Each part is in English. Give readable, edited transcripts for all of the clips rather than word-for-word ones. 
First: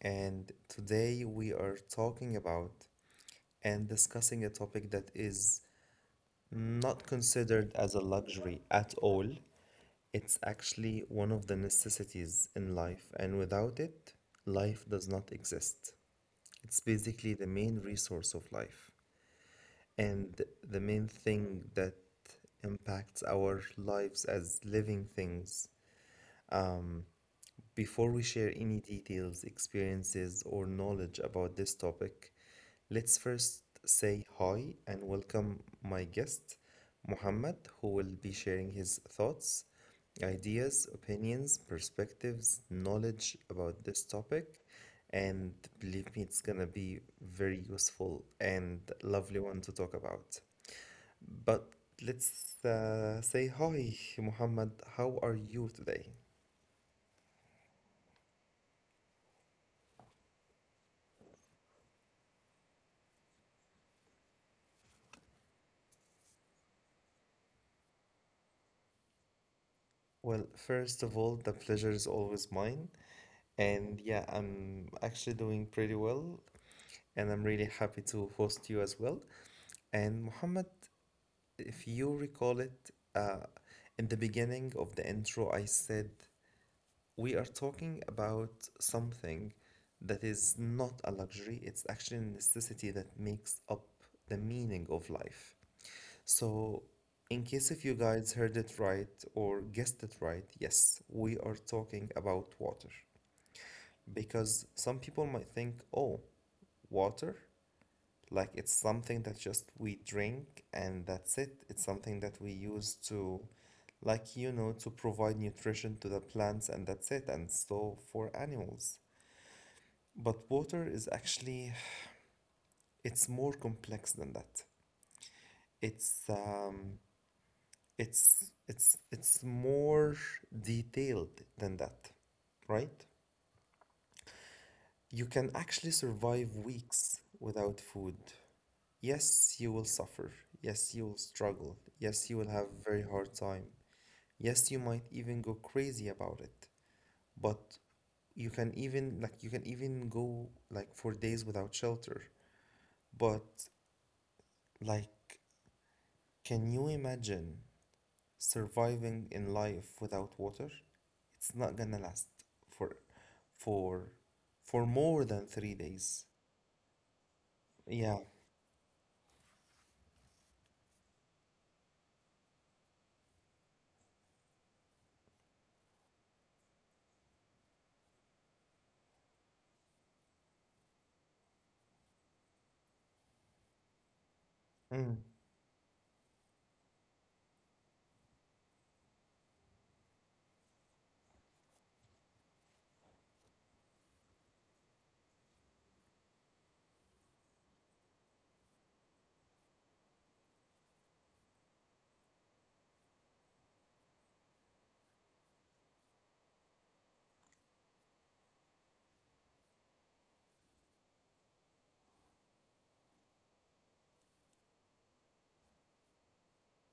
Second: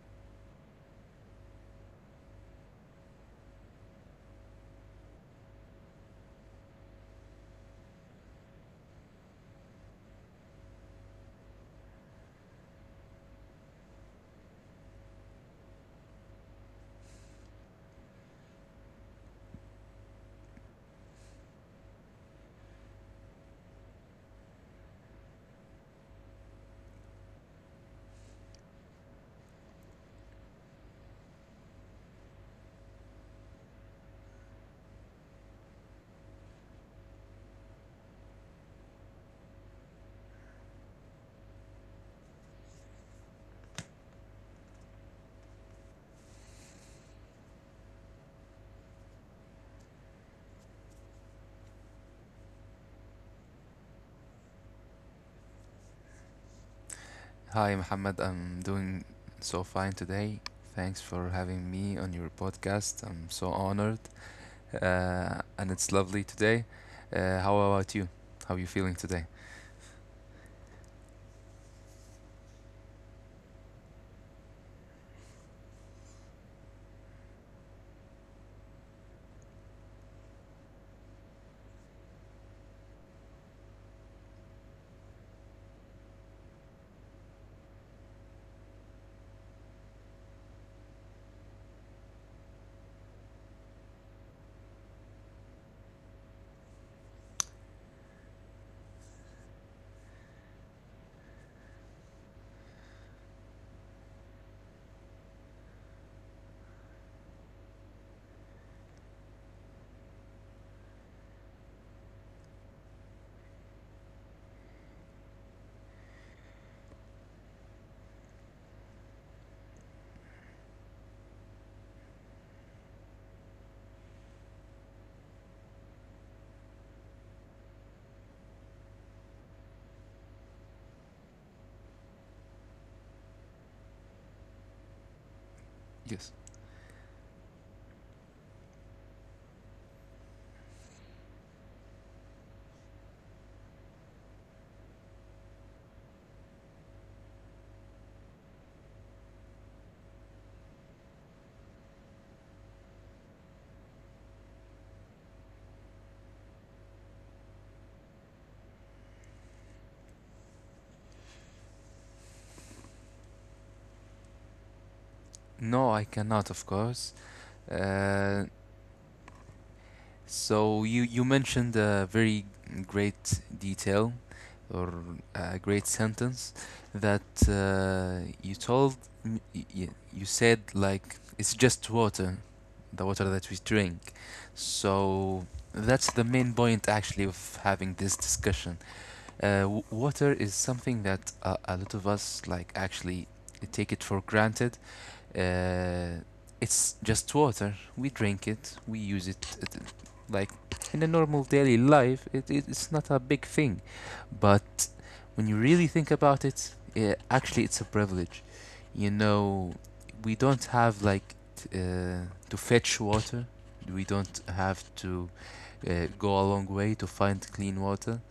and today we are talking about and discussing a topic that is not considered as a luxury at all. It's actually one of the necessities in life, and without it, life does not exist. It's basically the main resource of life and the main thing that impacts our lives as living things. Before we share any details, experiences, or knowledge about this topic, let's first say hi and welcome my guest, Muhammad, who will be sharing his thoughts, ideas, opinions, perspectives, knowledge about this topic. And believe me, it's gonna be very useful and lovely one to talk about. But let's say hi, Muhammad. How are you today? Hi, Mohammed. I'm doing so fine today. Thanks for having me on your podcast. I'm so honored, and it's lovely today. How about you? How are you feeling today? Well, first of all, the pleasure is always mine. And yeah, I'm actually doing pretty well. And I'm really happy to host you as well. And Mohammed, if you recall it, in the beginning of the intro, I said we are talking about something that is not a luxury, it's actually a necessity that makes up the meaning of life. So, in case if you guys heard it right or guessed it right, yes, we are talking about water. Because some people might think, oh, water, like it's something that just we drink and that's it. It's something that we use to, like, you know, to provide nutrition to the plants and that's it, and so for animals. But water is actually, it's more complex than that. It's um, it's more detailed than that, right? Yes. You can actually survive weeks without food. Yes, you will suffer. Yes, you will struggle. Yes, you will have a very hard time. Yes, you might even go crazy about it. But you can even like you can even go like for days without shelter. But like can you imagine surviving in life without water, it's not gonna last for for No, I for cannot, of more than course. three days. Uh, Yeah. so you mentioned a very great detail or a great sentence that you told you said like it's just water, the water that we drink. So that's the main Mm. point actually of having this discussion. Water is something that a lot of us like actually take it for granted. Uh, it's just water. We drink it. We use it like in a normal daily life, it's not a big thing. But when you really think about it, actually, it's a privilege. You know, we don't have like to fetch water. We don't have to go a long way to find clean water.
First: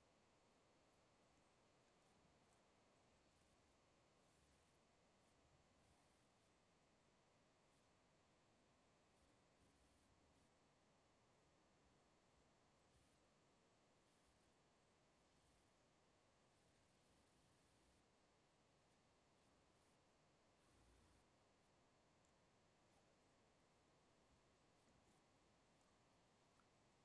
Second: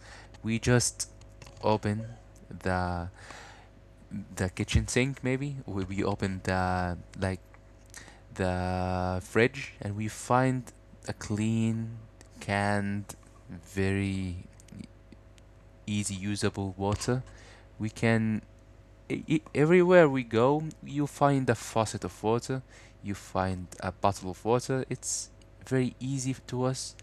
We just open the the kitchen sink, maybe we open the like the fridge and we find a clean, canned, very easy usable water. We can everywhere we go, you find a faucet of water, you find a bottle of water. It's very easy to us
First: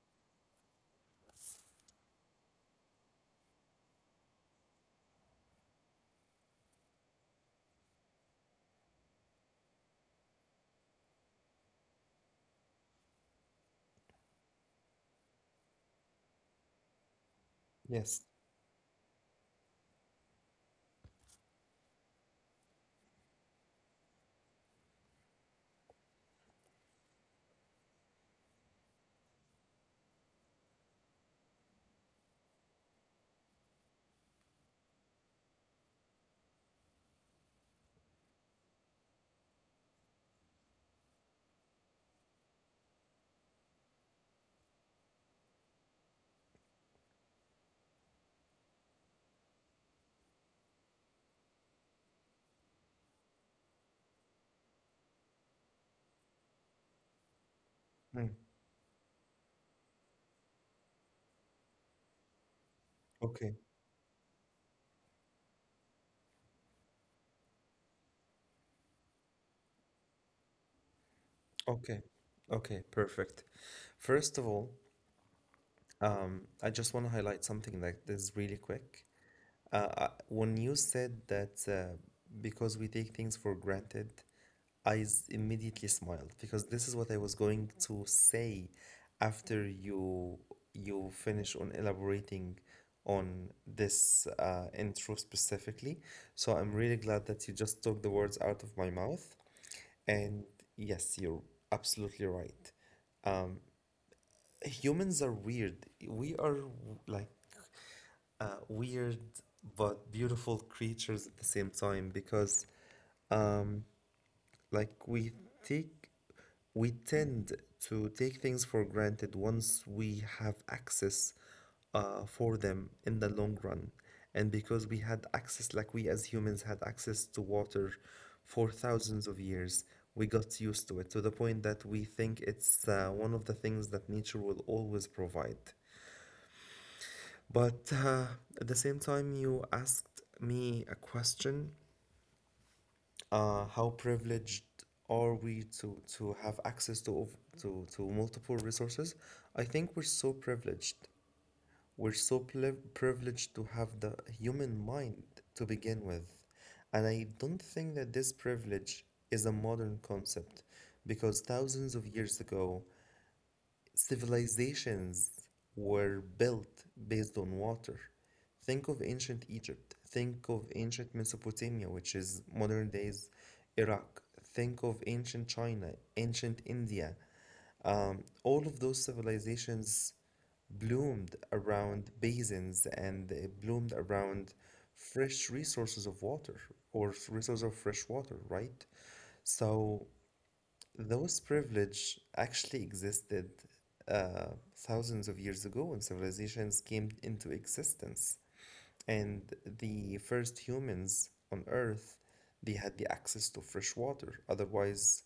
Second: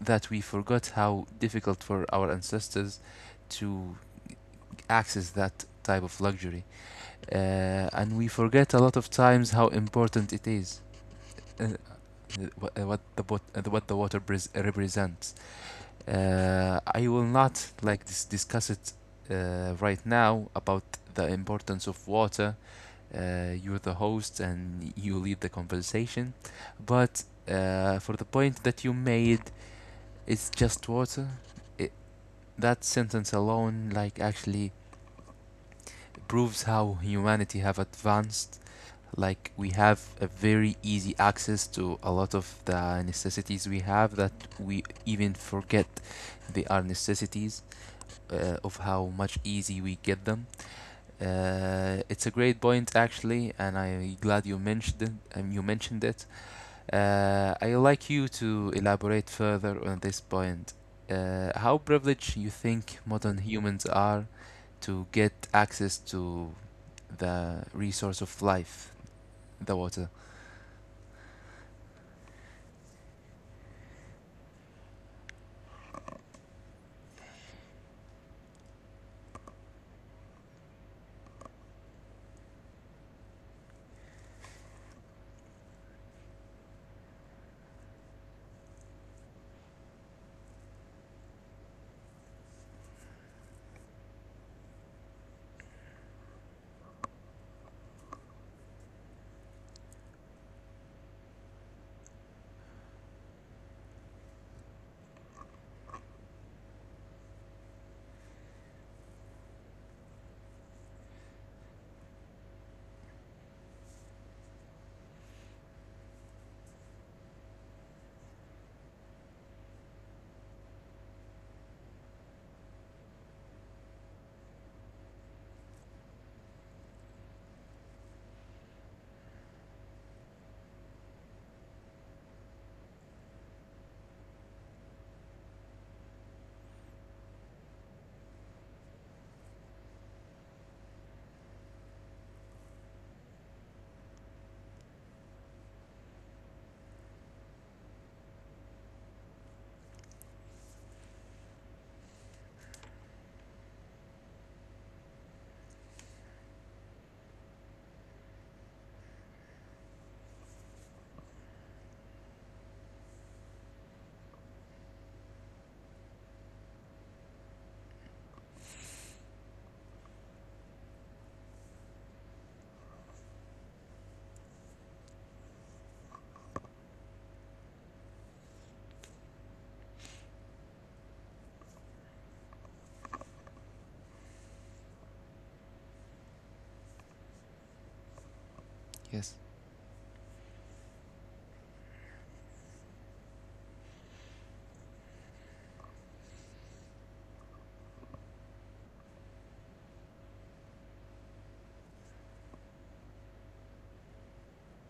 that we forgot how difficult for our ancestors to access that type of luxury, and we forget a lot of times how important it is. Uh, uh, what the what the water represents. I will not like Yes. Discuss it right now about the importance of water. You're the host and you lead the conversation, but for the point that you made, it's just water. It, that sentence alone, like actually proves how humanity have advanced. Like we have a very easy access to a lot of the necessities we have that we even forget they are necessities, of how much easy we get them. It's a great point actually and I'm glad you mentioned it. You mentioned it. I'd like Mm. you to elaborate further on this point, how privileged you think modern Okay. humans are to get access to the resource of life, the water. Okay. Okay. Perfect. First of all, I just want to highlight something that is really quick. When you said that because we take things for granted, I immediately smiled because this is what I was going to say after you finish on elaborating on this intro specifically. So I'm really glad that you just took the words out of my mouth. And yes, you're absolutely right. Humans are weird. We are weird but beautiful creatures at the same time because like take we tend to take things for granted once we have access for them in the long run, and because we had access, like we as humans had access to water for thousands of years, we got used to it to the point that we think it's one of the things that nature will always provide. But at the same time you asked me a question, how privileged are we to have access to multiple resources? I think we're so privileged. We're so privileged to have the human mind to begin with, and I don't think that this privilege is a modern concept, because thousands of years ago, civilizations were built based on water. Think of ancient Egypt. Think of ancient Mesopotamia, which is modern day's Iraq. Think of ancient China, ancient India. All of those civilizations bloomed around basins and they bloomed around fresh resources of water, or resources of fresh water, right? Yes. So those privilege actually existed thousands of years ago when civilizations came into existence. And the first humans on Earth, they had the access to fresh water. Otherwise,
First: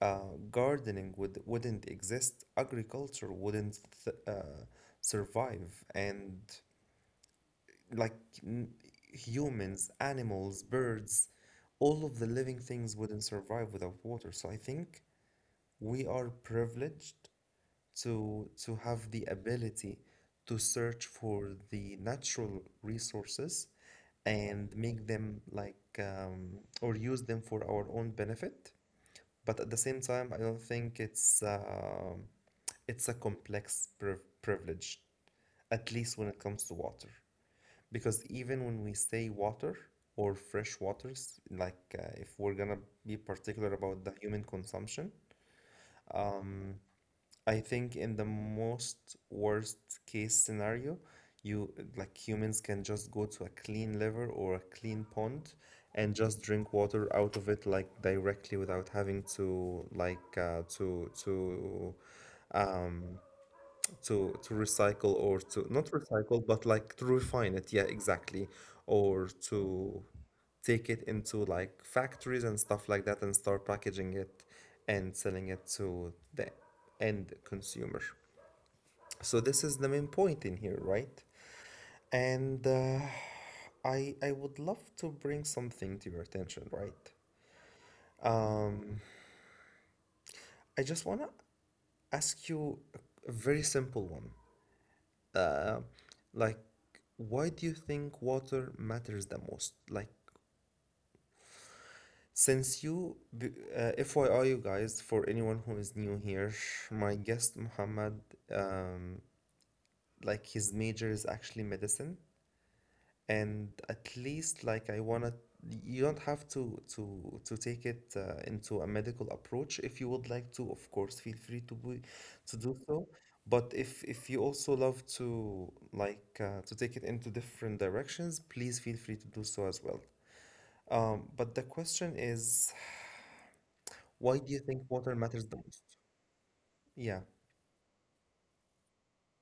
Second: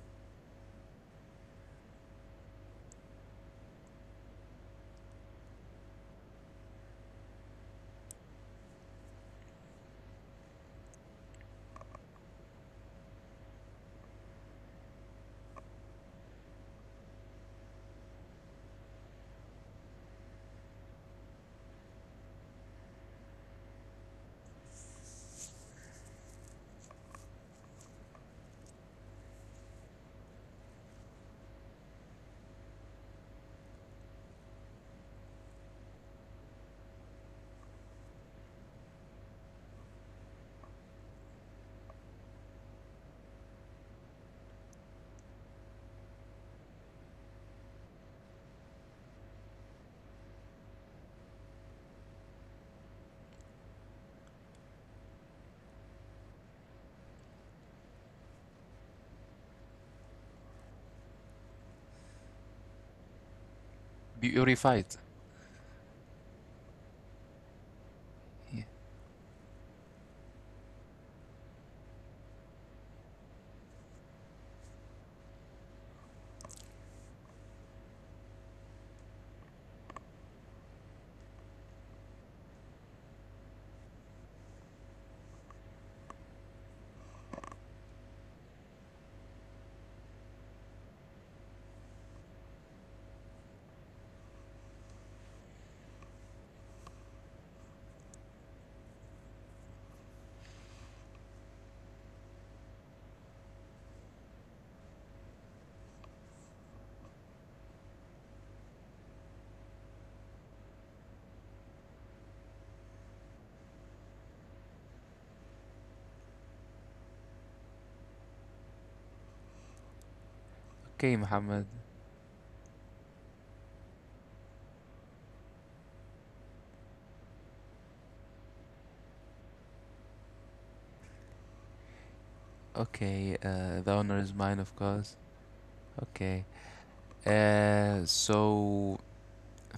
uh, gardening would, wouldn't exist, agriculture wouldn't survive. And like n- humans, animals, birds, all of the living things wouldn't survive without water. So I think we are privileged to have the ability to search for the natural resources and make them like, or use them for our own benefit. But at the same time, I don't think it's a complex privilege, at least when it comes to water. Because even when we say water or fresh waters, like if we're gonna be particular about the human consumption, I think in the most worst case scenario, you like humans can just go to a clean river or a clean pond and just drink water out of it like directly without having to Purified. recycle, or to not recycle but like to refine it. Yeah, exactly. Yeah. Or to take it into like factories and stuff like that and start packaging it and selling it to the end consumer. So this is the main point in here, right? And I would love to bring something to your attention, right? Um, I just wanna ask you a very simple one. Uh, like, why do you think water matters the most? Like, since FYI, you guys, for anyone who is new here, my guest Muhammad, um, like his major is actually medicine, and at least like I wanna, you don't have to take it into a medical approach. If you would like to, of course Okay, feel free to Muhammad. be, to do so. But if you also love to like to take it into different directions, please feel free to do so as well. Um, but the question is, Okay, the honor is why mine, do of you think course. water matters the most? Okay. Yeah. So,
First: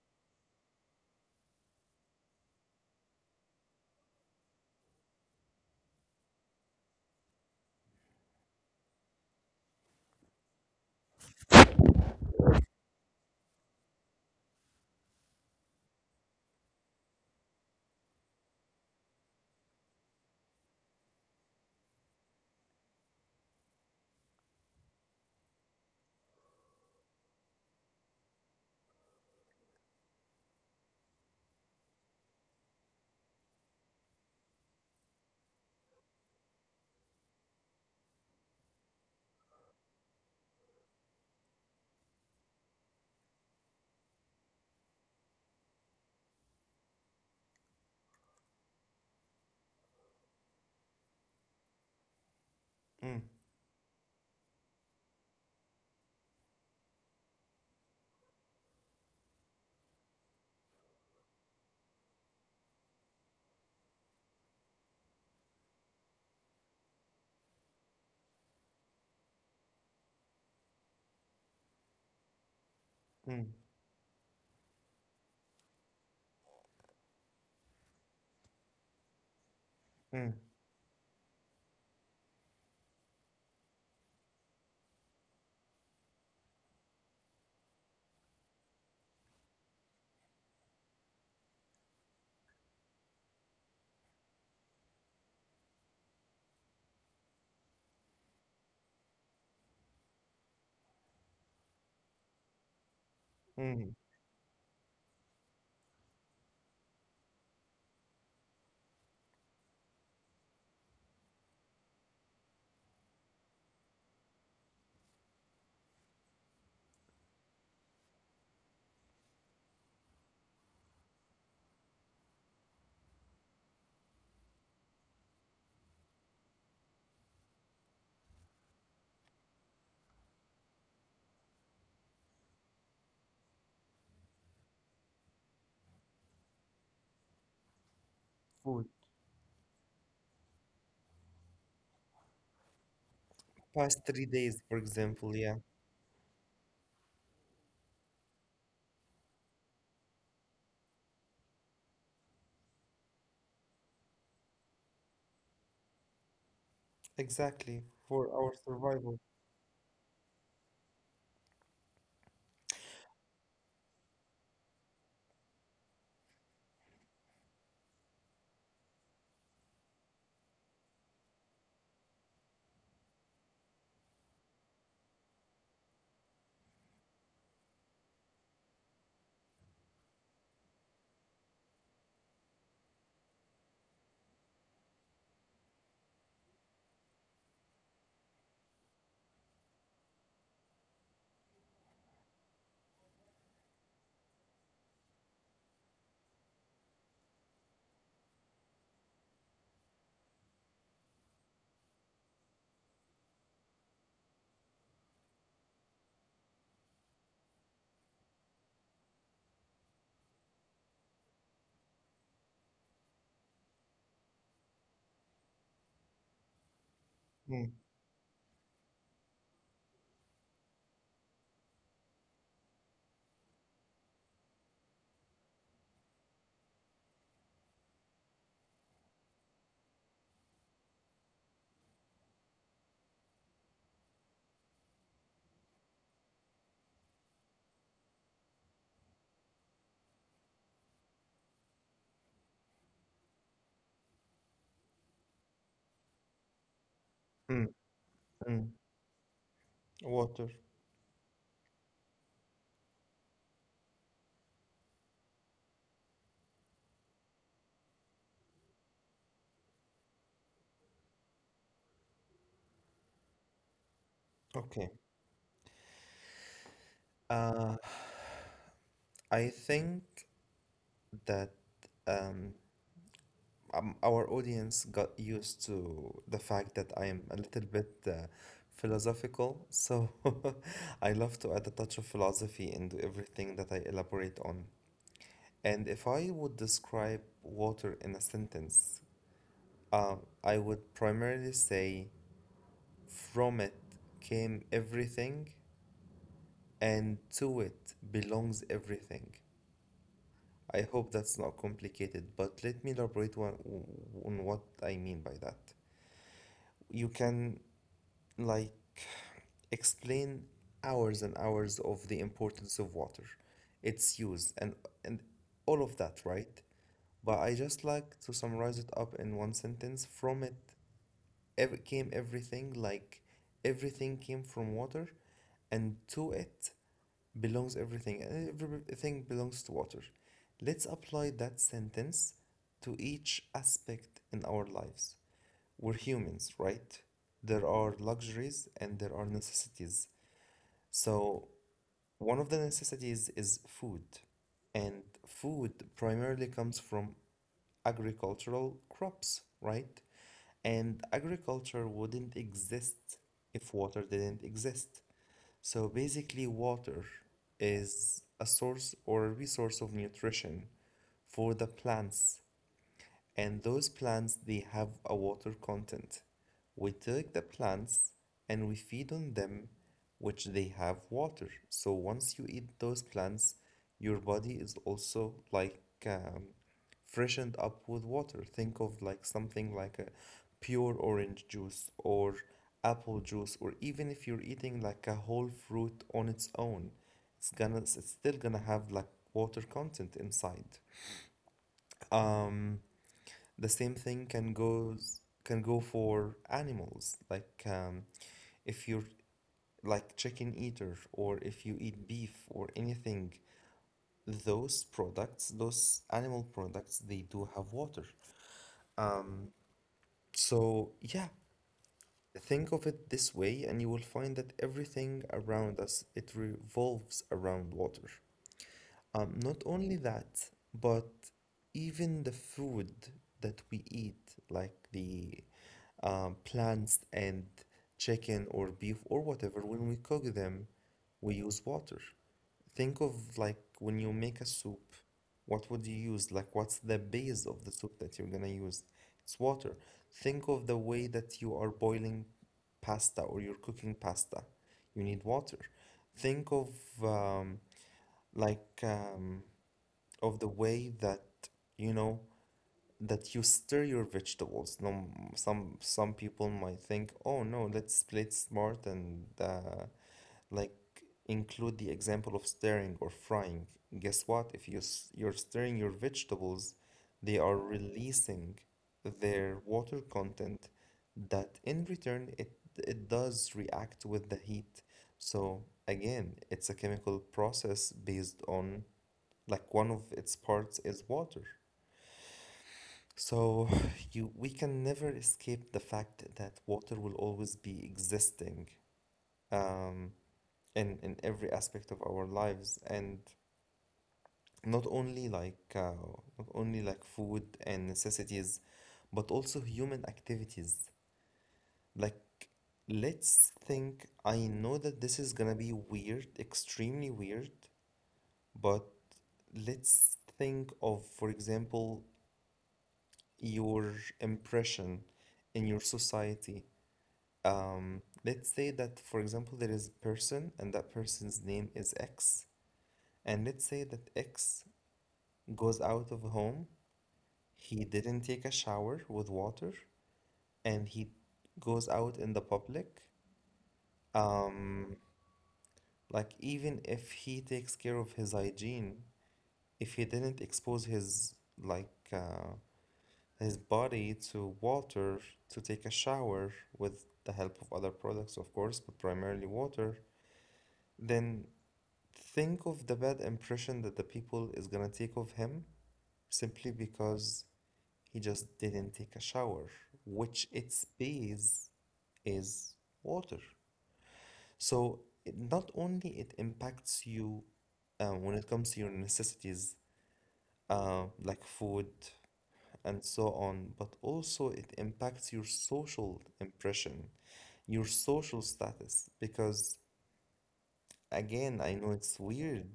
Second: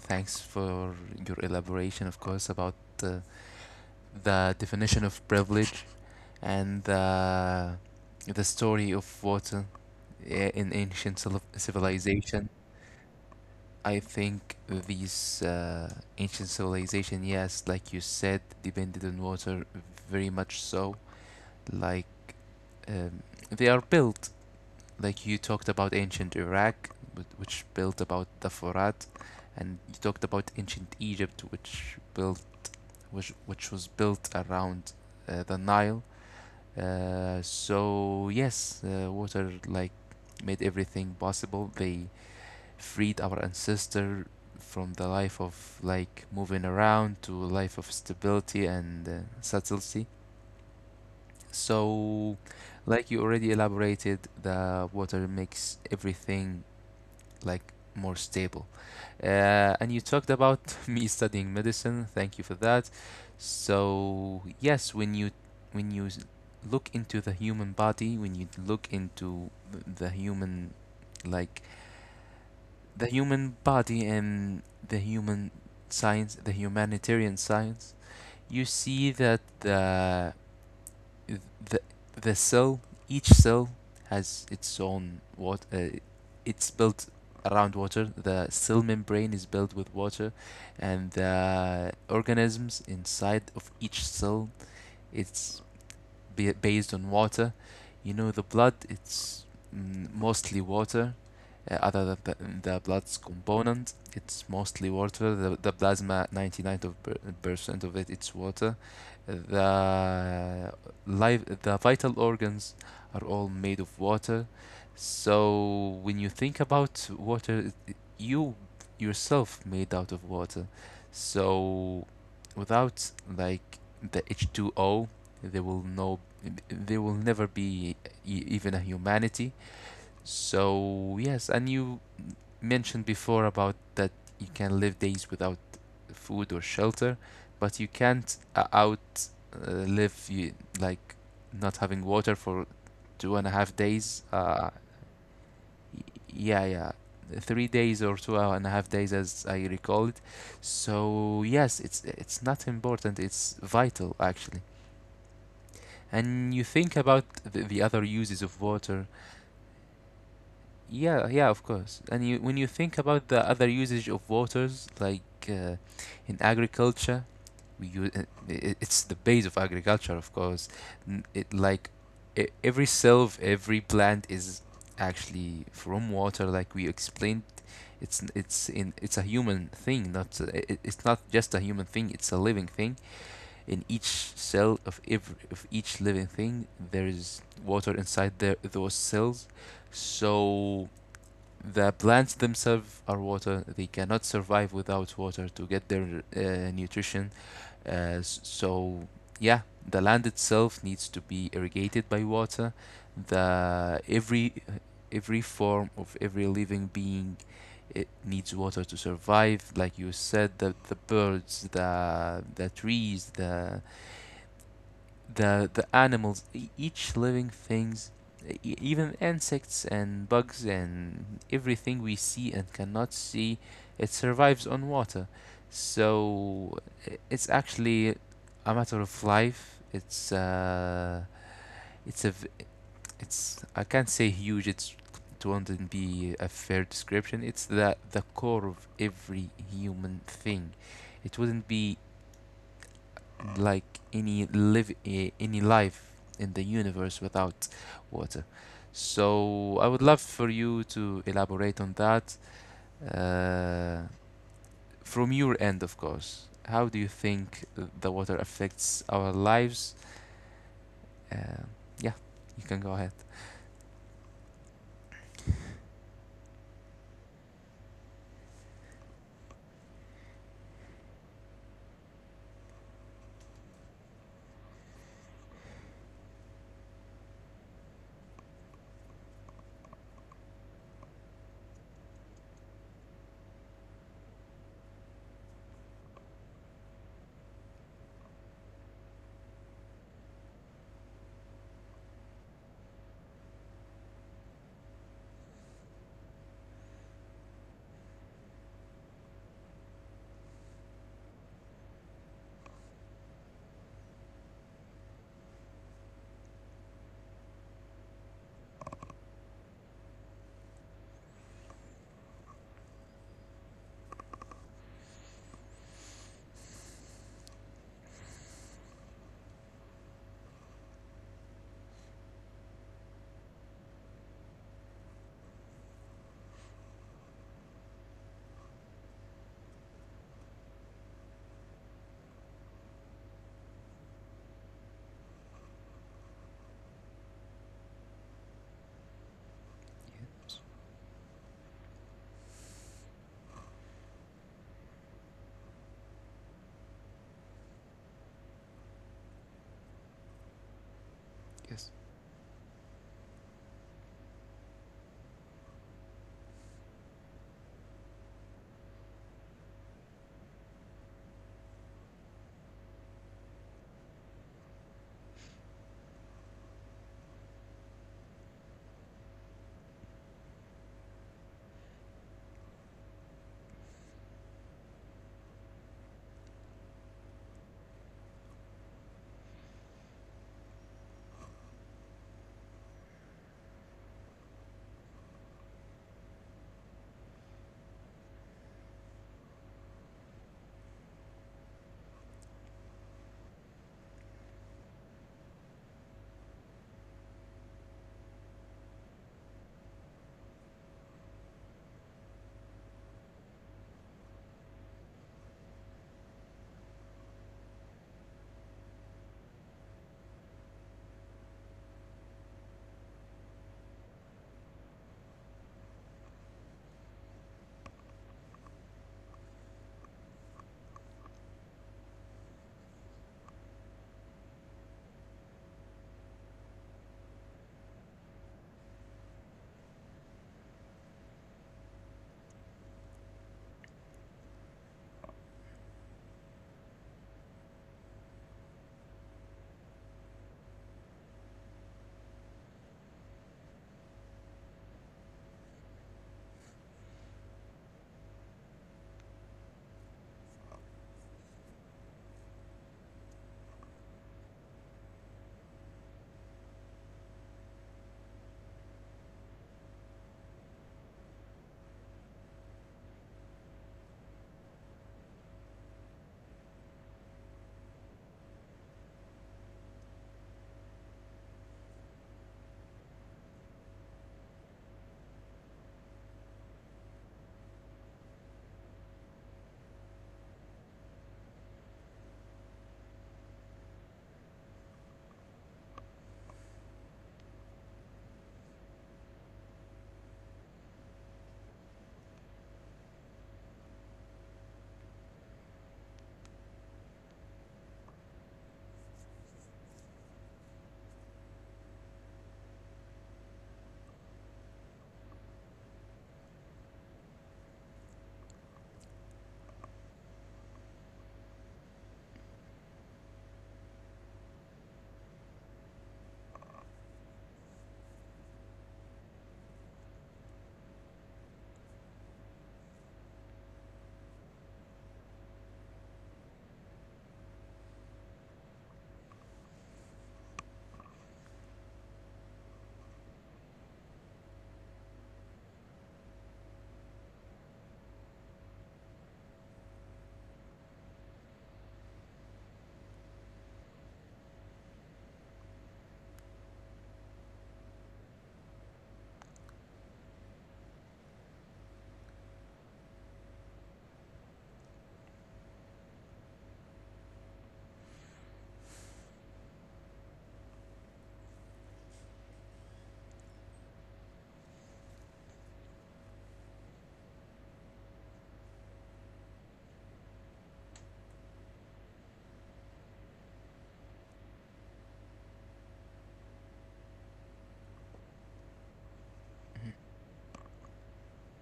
thanks for your elaboration, of course, about uh, the definition of privilege and the story of water in ancient civilization. I think these ancient civilization, yes, like you said, depended on water very much so. Like um, they are built, like you talked about ancient Iraq, which built about the Furat, and you talked about ancient Egypt, which was built around the Nile. So yes, water like made everything possible. They freed our ancestor from the life of like moving around to a life of stability and subtlety. So, like you Mm. already elaborated, the water makes everything like more stable. And you talked about me studying medicine. Thank you for that. So yes, when you look into the human body, when you look into the human, like the human Mm. body and the human science, the humanitarian science, you see that Mm. the the cell, each cell has its own what, it's built around water. The cell membrane is built with water and the organisms inside of each cell, it's be based on water. You know, the blood, it's mostly water. Other than the blood's component, Mm. it's mostly water. The plasma, 99% of it, it's water. The live, the vital organs are all made of water. So when you think about water, it- you yourself made out of water. So without like the H2O there will no, there will never be even a humanity. So yes, and you mentioned before about that you can live days without food or shelter, but you can't Food. out live you, like not having water for two and a half Past days. three days for example. Yeah, y- yeah, yeah, 3 days or 2.5 days as I recall it. So yes, it's not important. It's vital actually. And you think about exactly. the other For uses our of water. survival. Yeah, yeah, of course. And you, when you think about the other usage of waters like uh, in agriculture, we use, it's the base of agriculture of course. It like every cell of every plant is actually from water, like we explained. It's n- it's in It's a human thing, not it's not just a human thing, it's a living thing. In each cell of every, of each living thing, there is water inside there those cells. So the plants themselves are water. They cannot survive without water to get their nutrition. So yeah, the land itself needs to be irrigated by water. The every every form of every living being, it needs water to survive. Like you said, the birds, the trees, the animals, each living Mm. things, even insects and bugs and everything we see and cannot see, it survives on water. So it's actually a matter of life. It's a, v- it's, I can't say huge. It's, it wouldn't be a fair description. It's the core of every human thing. It wouldn't be like any any life in the universe Mm. without Mm. water. So I would Water. love for you to elaborate on that, uh, from your end, of course. How do you think the water affects our lives? Uh, yeah, you can go ahead. Okay. Uh, I think that um, our audience got used to the fact that I am a little bit philosophical, so I love to add a touch of philosophy into everything that I elaborate on. And if I would describe water in a sentence, uh, I would primarily say, from it came everything, and to it belongs everything. I hope that's not complicated, but let me elaborate on what I mean by that. You can like explain hours and hours of the importance of water, its use, and all of that, right? But I just like to summarize it up in one sentence. From it, came everything. Like everything came from water, and to it belongs everything, and everything belongs to water. Let's apply that sentence to each aspect in our lives. We're humans, right? There are luxuries and there are necessities. So one of the necessities is food, and food primarily comes from agricultural crops, right? And agriculture wouldn't exist Yes. if water didn't exist. So basically, water is a source or a resource of nutrition for the plants, and those plants, they have a water content. We take the plants and we feed on them, which they have water. So once you eat those plants, your body is also like um, freshened up with water. Think of like something like a pure orange juice or apple juice, or even if you're eating like a whole fruit on its own, it's gonna, it's still gonna have like water content inside. Um, the same thing can go for animals. Like if you're like chicken eater or if you eat beef or anything, those products, those animal products, they do have water. So yeah, think of it this way, and you will find that everything around us, it revolves around water. Not only that, but even the food that we eat, like the plants and chicken or beef or whatever, when we cook them, we use water. Think of like when you make a soup, what would you use? Like, what's the base of the soup that you're gonna use? It's water. Think of the way that you are boiling pasta or you're cooking pasta. You need water. Think of um, like um, of the way that you know, that you stir your vegetables. No, some people might think, oh no, let's play it smart and like include the example of stirring or frying. Guess what? If you're stirring your vegetables, they are releasing their water content, that in return it does react with the heat. So again, it's a chemical process based on like one of its parts is water. So you we can never escape the fact that water will always be existing, um, in every aspect of our lives. And not only like uh, not only like food and necessities, but also human activities. Like let's think, I know that this is gonna be weird, extremely weird, but let's think of, for example, your impression in your society. Let's say that, for example, there is a person and that person's name is X. And let's say that X goes out of home, he didn't take a shower with water, and he goes out in the public. Um, even if he takes care of his hygiene, if he didn't expose his, like, uh, his body to water to take a shower with the help of other products, of course, but primarily water, then think of the bad impression that the people is gonna take of him simply because he just didn't take a shower, which its base is water. So it, not only it impacts you when it comes to your necessities, like food, and so on, but also it impacts your social impression, your social status. Because again, I know it's weird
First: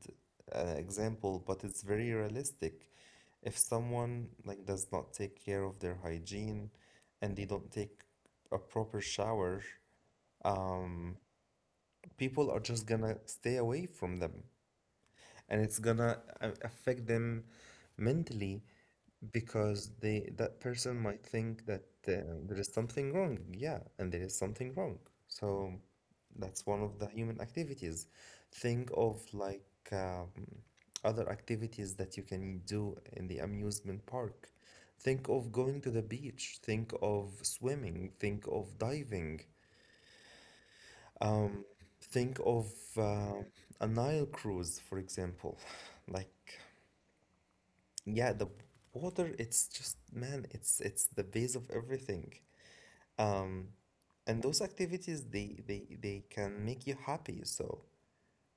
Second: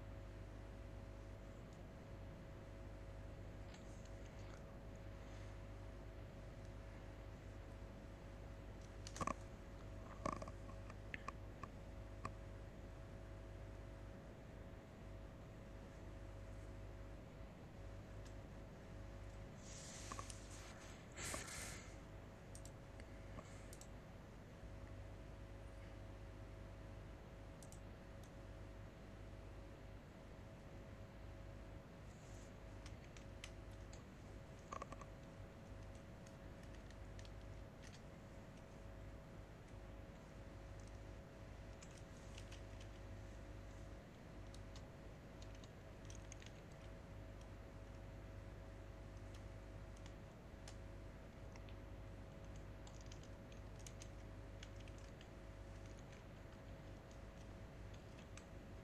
example, but it's very realistic. If someone like does not take care of their hygiene and they don't take a proper shower, um, people are just gonna stay away from them, and it's gonna affect them mentally. Because they that person might think that there is something wrong. Yeah, and there is something wrong. So that's one of the human activities. Think of um, other activities that you can do in the amusement park. Think of going to the beach. Think of swimming. Think of diving. Um, think of uh, a Nile cruise, for example. Like yeah, the water, it's just, man, it's the base of everything. Um, and those activities, they can make you happy. So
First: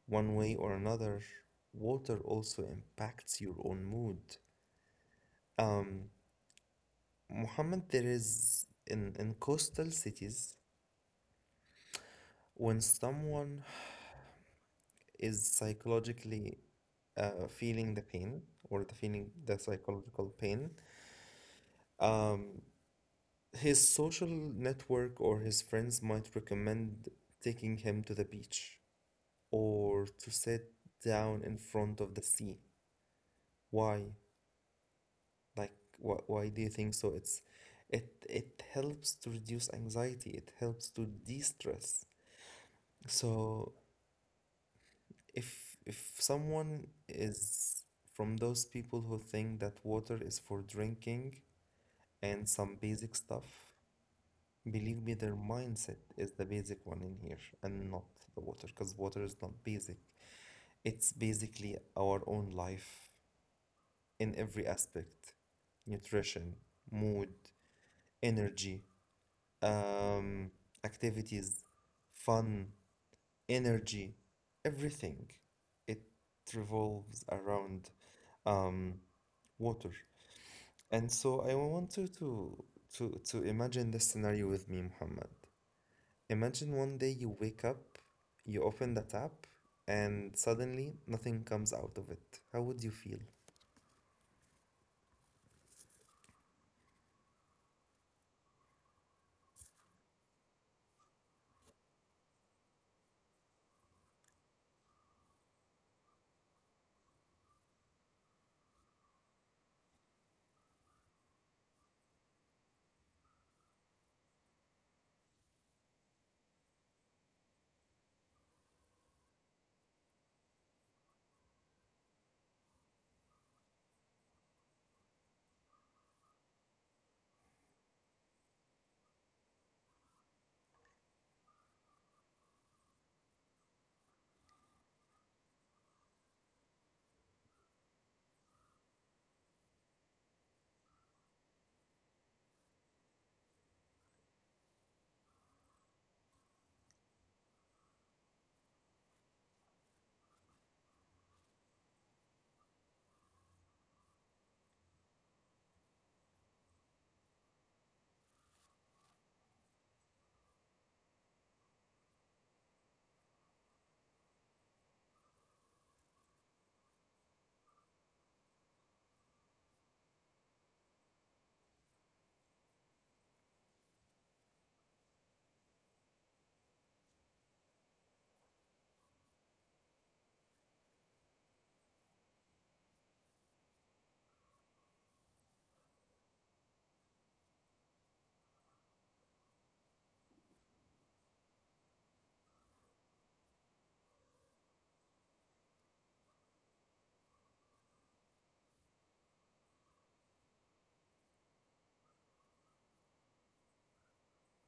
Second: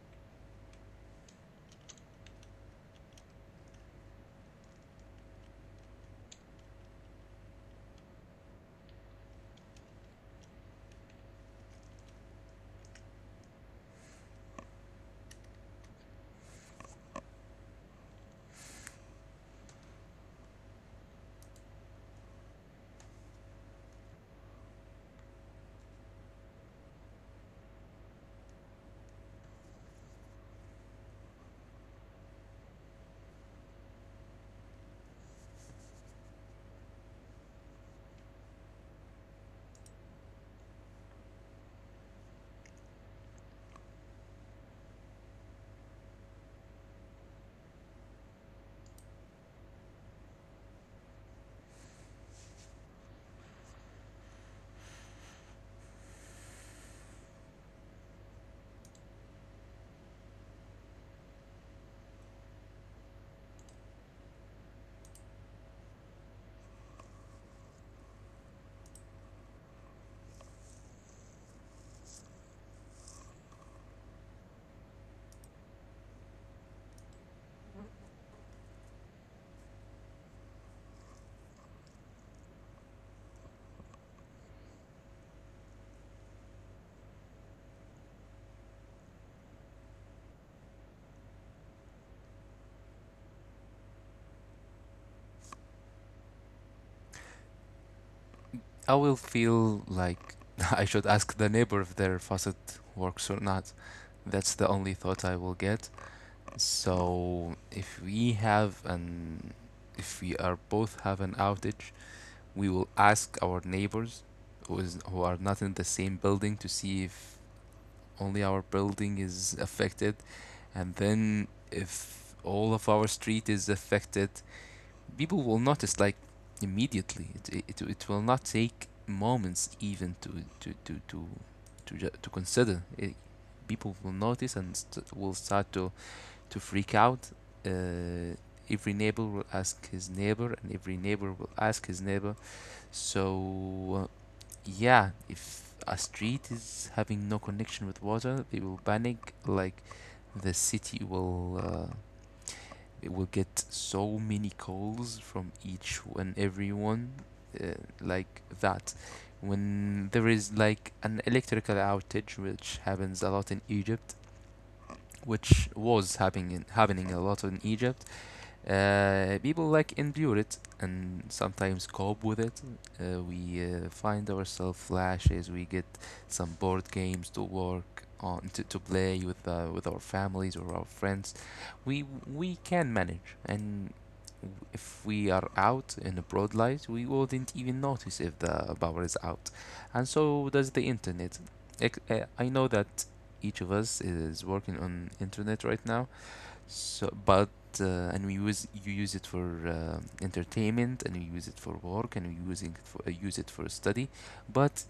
one way or another, water also impacts your own mood. Um, Mohammed, there is in coastal cities when someone is psychologically feeling the pain or the feeling the psychological pain, um, his social network or his friends might recommend taking him to the beach or to sit down in front of the sea. Why? Like, why do you think so? It's it helps to reduce anxiety. It helps to de-stress. So if someone is from those people who think that water is for drinking and some basic stuff, believe me, their mindset is the basic one in here and not the water, because water is not basic. It's basically our own life in every aspect. Nutrition, mood, energy, um, activities, fun, energy, everything. It revolves around um, water. And so I want you to to imagine this scenario with me, Muhammad. Imagine one day you wake up, you open the tap, and suddenly nothing comes out of it. How would you feel? I will feel like I should ask the neighbor if their faucet works or not. That's the only thought I will get. So if we are both have an outage, we will ask our neighbors who are not in the same building to see if only our building is affected, and then if all of our street is affected, people will notice like immediately. It will not take moments even to to to to consider. It, people will notice and will start to freak out. Uh, every neighbor will ask his neighbor, and every neighbor will ask his neighbor. So, yeah, if a street is having no connection with water, they will panic. Like the city will, it will get so many calls from each and everyone, uh, like that. When there is like an electrical outage, which happens a lot in Egypt, which was happening a lot in Egypt, people like endure it and sometimes cope with it. We find ourselves flashes. We get some board games to work on to play with our families or our friends. We we can manage, and if we are out in the broad light, we wouldn't even notice if the power is out, and so does the internet. I know that each of us is working on internet right now, so, but uh, and we use, you use it for entertainment, and you use it for work, and you using it for use it for study. But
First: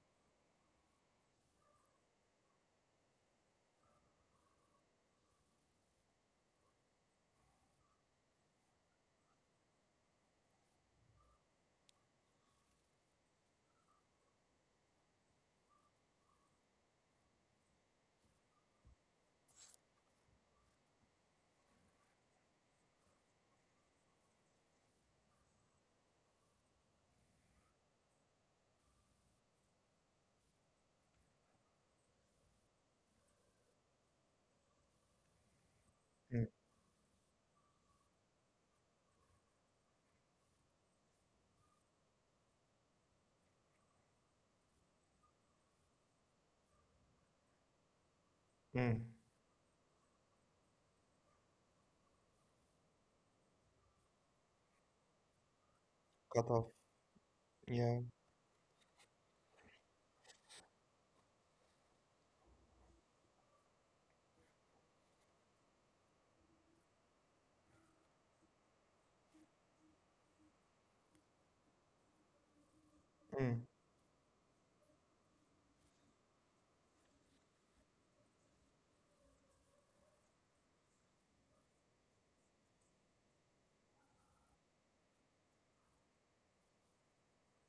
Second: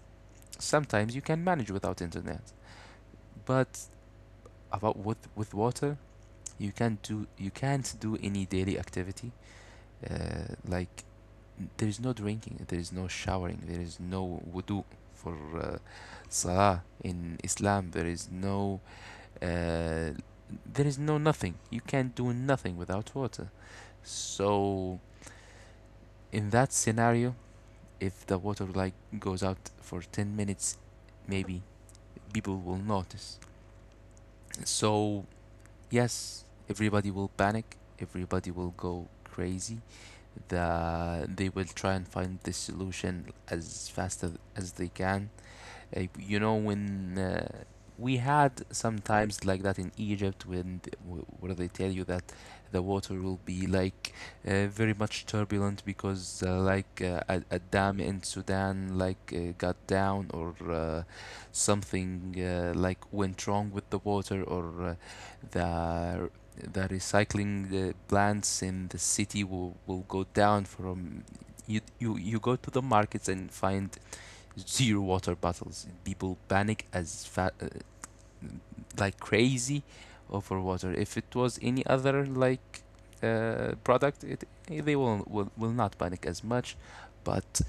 sometimes you can manage without internet. But about with water, you can't do any daily activity. Like there is no drinking, there is no showering, there is no wudu for salah in Islam. Uh, there is no nothing. You can't do nothing without water. So in that scenario, if the water like goes out for 10 minutes, maybe people will notice. So yes, Mm, everybody will panic, everybody will go crazy. They will try and find the solution as fast as they can. You know, when we had mm, sometimes like that in Egypt when where they tell you that the water will be like very much turbulent because cut off. A Yeah. dam in Sudan like got down, or something like went wrong with the water, or the the recycling plants in the city will go down. From you, you you go to the markets and Mm, find zero water bottles. And people panic as like crazy over water. If it was any other like product, it they will not panic as much, but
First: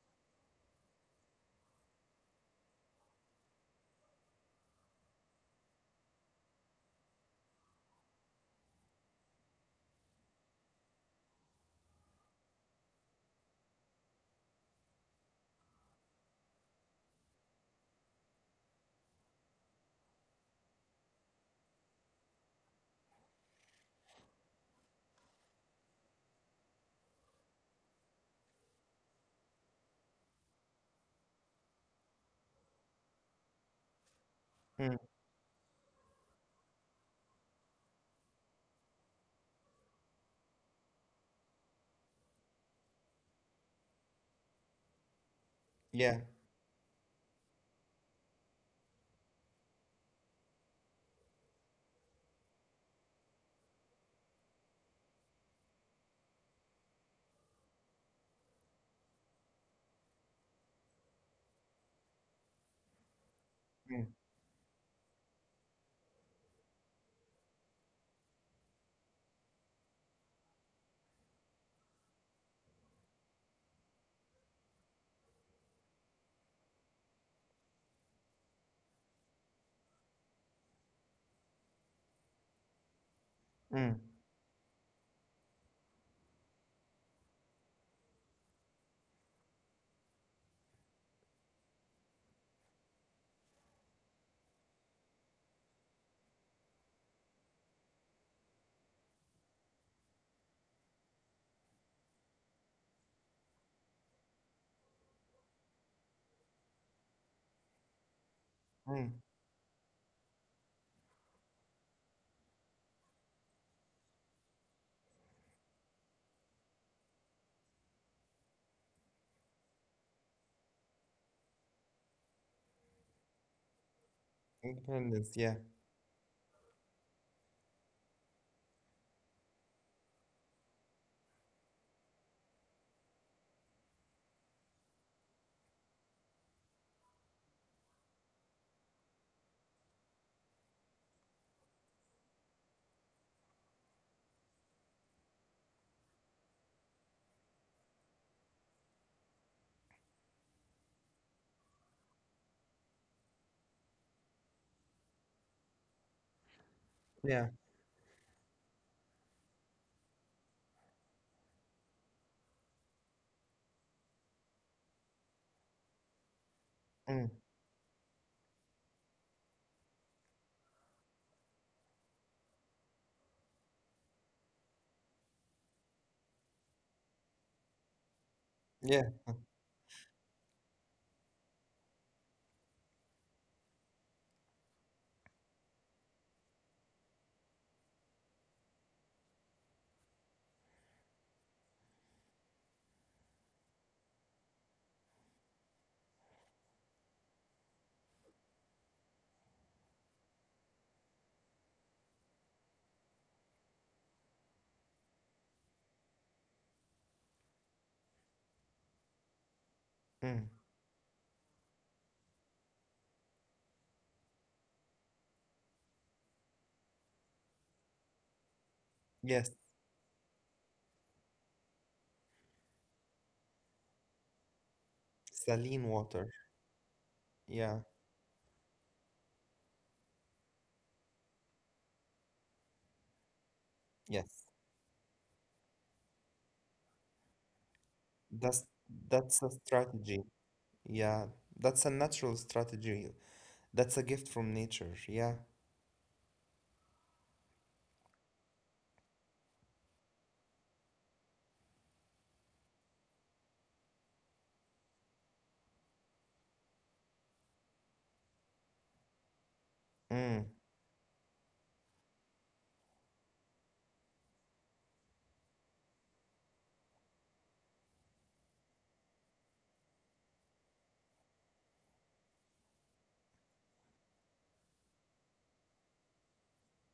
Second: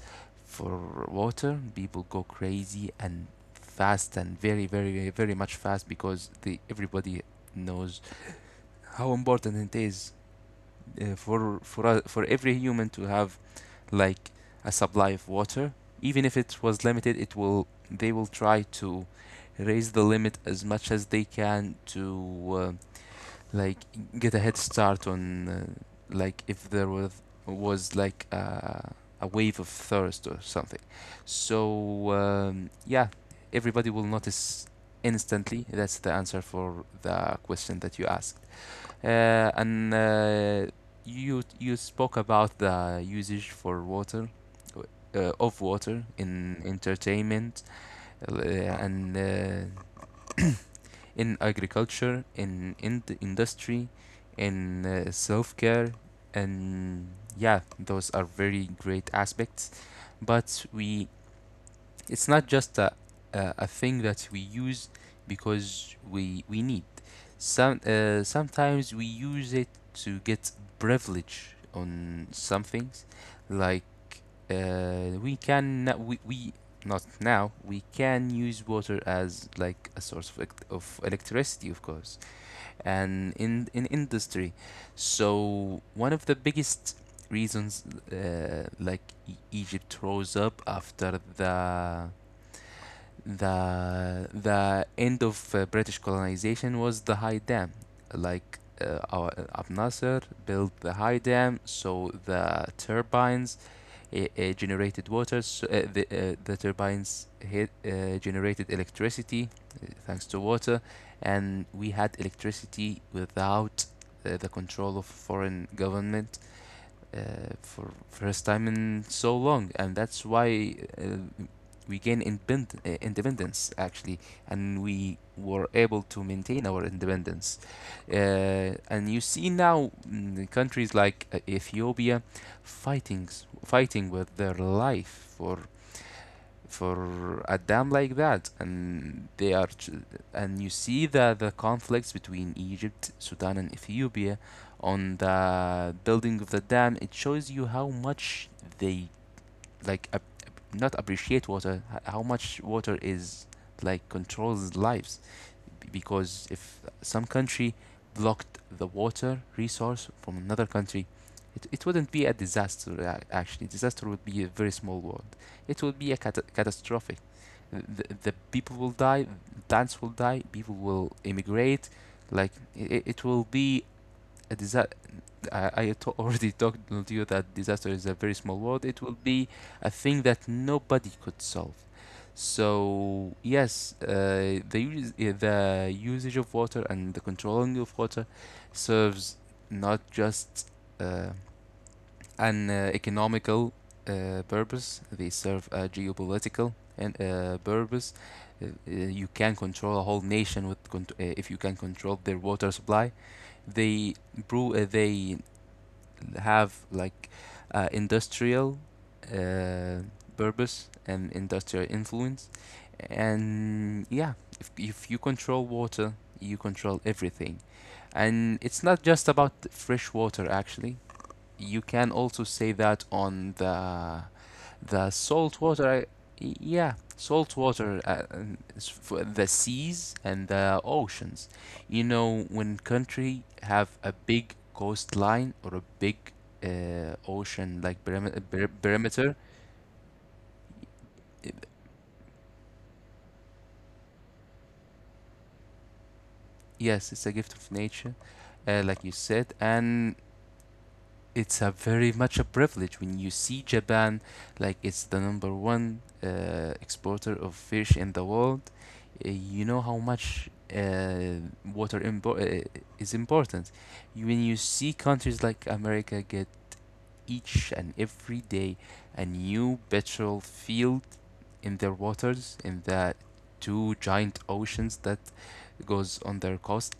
for water, people go crazy and fast and very very very much fast, because the everybody knows how important it is, for us, for every human to have like a supply of water. Even if it was limited, it will, they will try to raise the limit as much as they can, to uh, like get a head start on, like if there was like a wave of thirst or something. So yeah, everybody will notice mm, instantly. That's the answer for the question that you asked. And You spoke about the usage for water, of water yeah. in entertainment, and in agriculture, in industry, in self care, and yeah, those are very great aspects. But we it's not just a thing Mm, that we use because we need. Sometimes we use it to get privilege on some things, like we can no- we not now we can use water as like a source of, of electricity, of course, and in mm, industry. So one of the biggest reasons uh, like Egypt rose up after the end of British colonization was the High Dam. Our Abu Nasser built the High Dam, so the turbines generated water. The turbines generated mm. electricity thanks to water, and we had electricity without the control of foreign government uh, for first time in so long, and that's why we gain independ- independence actually, and we Independence. Yeah. were able to maintain our independence. And you see now mm, countries like Ethiopia fighting fighting with their life for a dam like that, and they are, and you see the conflicts between Egypt, Sudan and Ethiopia on the building of the dam. It shows you how much they like ap- not appreciate water, how much water is like controls lives. Because if some Yeah. country blocked the water resource from another country, it wouldn't be a disaster. Actually, disaster would be a very small word. It would be a catastrophic. Mm, The people will die, plants will die, people will immigrate, like it will be a already told you that disaster is a very small word. It yeah. will be a thing that nobody could solve. So yes, the usage of water and the controlling of water serves not just uh, an economical purpose. They serve a geopolitical and purpose. You can control a whole nation with if you can control their water supply. They brew. They have like industrial uh, Mm. purpose and industrial influence. And yeah, if you control water, you control everything. And it's not just about Yes. fresh water, actually. You can also say that on the salt Saline water, water. yeah, salt Yeah. water, and for the seas and the oceans. You know, when country have a Yes. big coastline or a big ocean like That's perimeter, that's a strategy. Yeah. i- That's a natural strategy. That's a gift from nature. Yeah. yes, it's a gift of nature, like you said, and it's a very much a privilege when you see Japan, like it's the number one exporter of fish in the world. You know how much Mm. uh, water is important. When you see countries like America get each and every day a new petrol field in their waters, in the two giant oceans that goes on their coastlines,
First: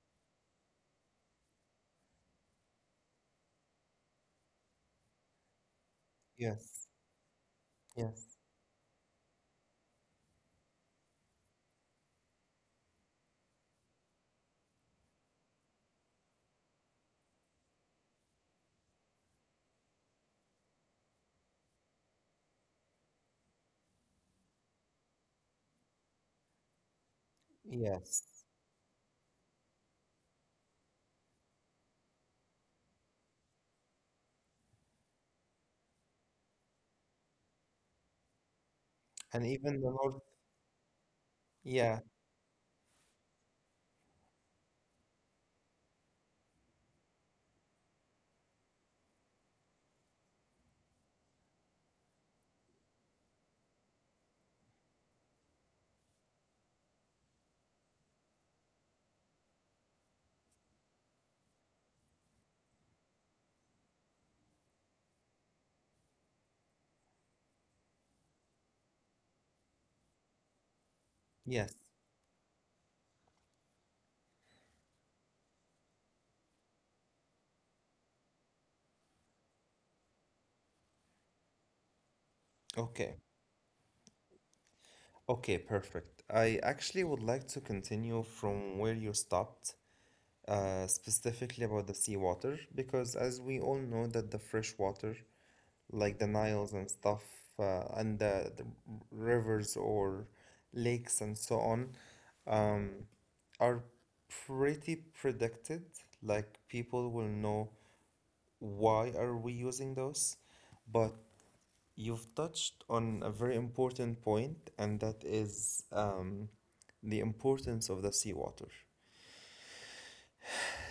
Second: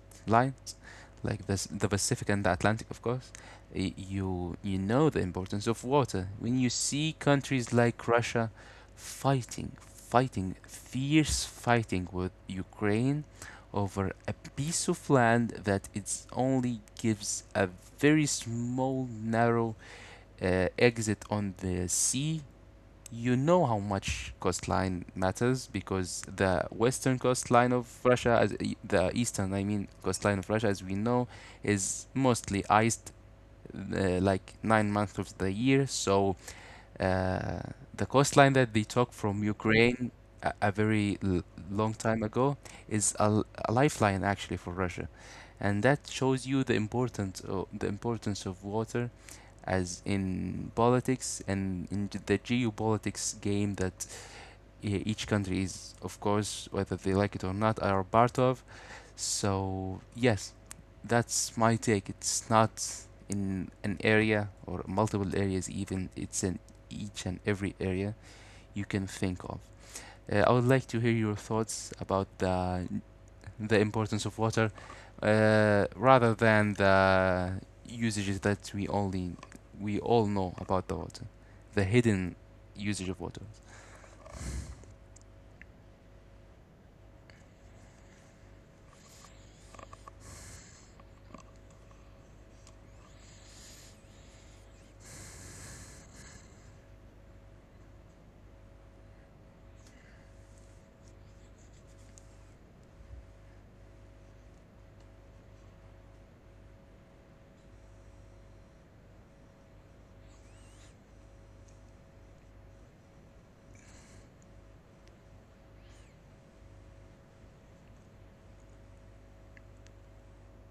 like the Pacific and the Atlantic, of course, you know the importance of water. When you Yes. see countries like Yes. Russia fierce fighting with Ukraine over a piece of land that it only gives a very small, narrow exit on the sea, you know how much coastline matters, because the western coastline of Yes. Russia, the eastern, I mean, coastline of Russia, as we know, is mostly iced like 9 months of the year. So uh, the coastline that they took from And even the Ukraine North. A very l long Yeah, time ago is a lifeline actually for Russia, and that shows you the importance of water as in politics and in the geopolitics game that each country is, of course, whether they like it or not, are part of. So yes, that's my take. It's not in an area or multiple areas even. It's in each and every area you can think of. I would like to hear your yes. thoughts about the importance of water, rather than the usages that we all know about the water, the hidden usage Okay. of water. Okay, perfect. I actually would like to continue from where you stopped, specifically about the seawater, because as we all know that the fresh water, like the Niles and stuff, and the rivers or lakes and so on, um, are pretty predicted. Like people will know why are we using those? But you've touched on a very important point, and that is the importance of the seawater.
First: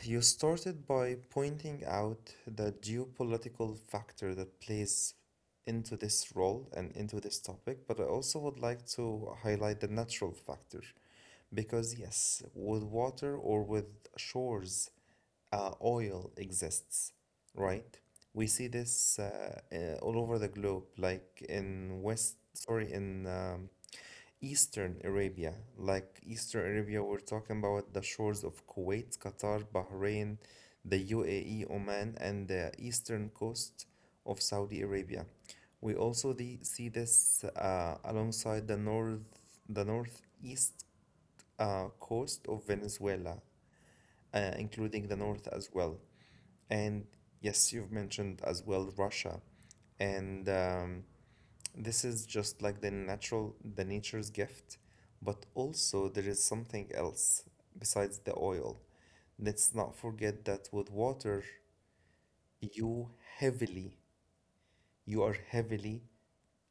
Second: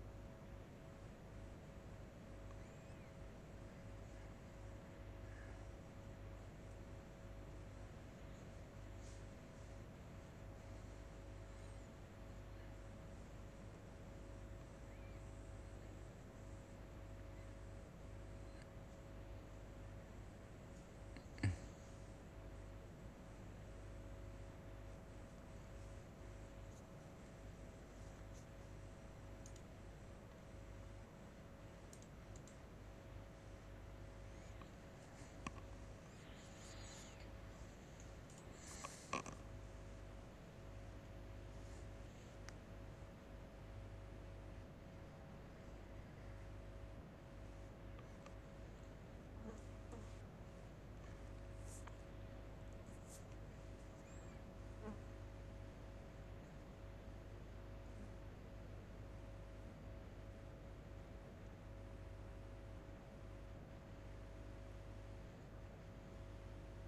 You started by pointing out the geopolitical factor that plays into this role and into this topic, but I also would like to highlight the natural factor. Because, yes, with water or with shores, oil exists, right? We see this all over the globe, like in Eastern Arabia, like Eastern Arabia, we're talking about the shores of Kuwait, Qatar, Bahrain, the UAE, Oman, and the eastern coast of Saudi Arabia. We also see this alongside the north, the northeast coast of Venezuela, including the north as well. And yes, you've mentioned as well Russia, and this is just like the nature's gift, but also there is something else besides the oil. Let's not forget that with water, you heavily, you are heavily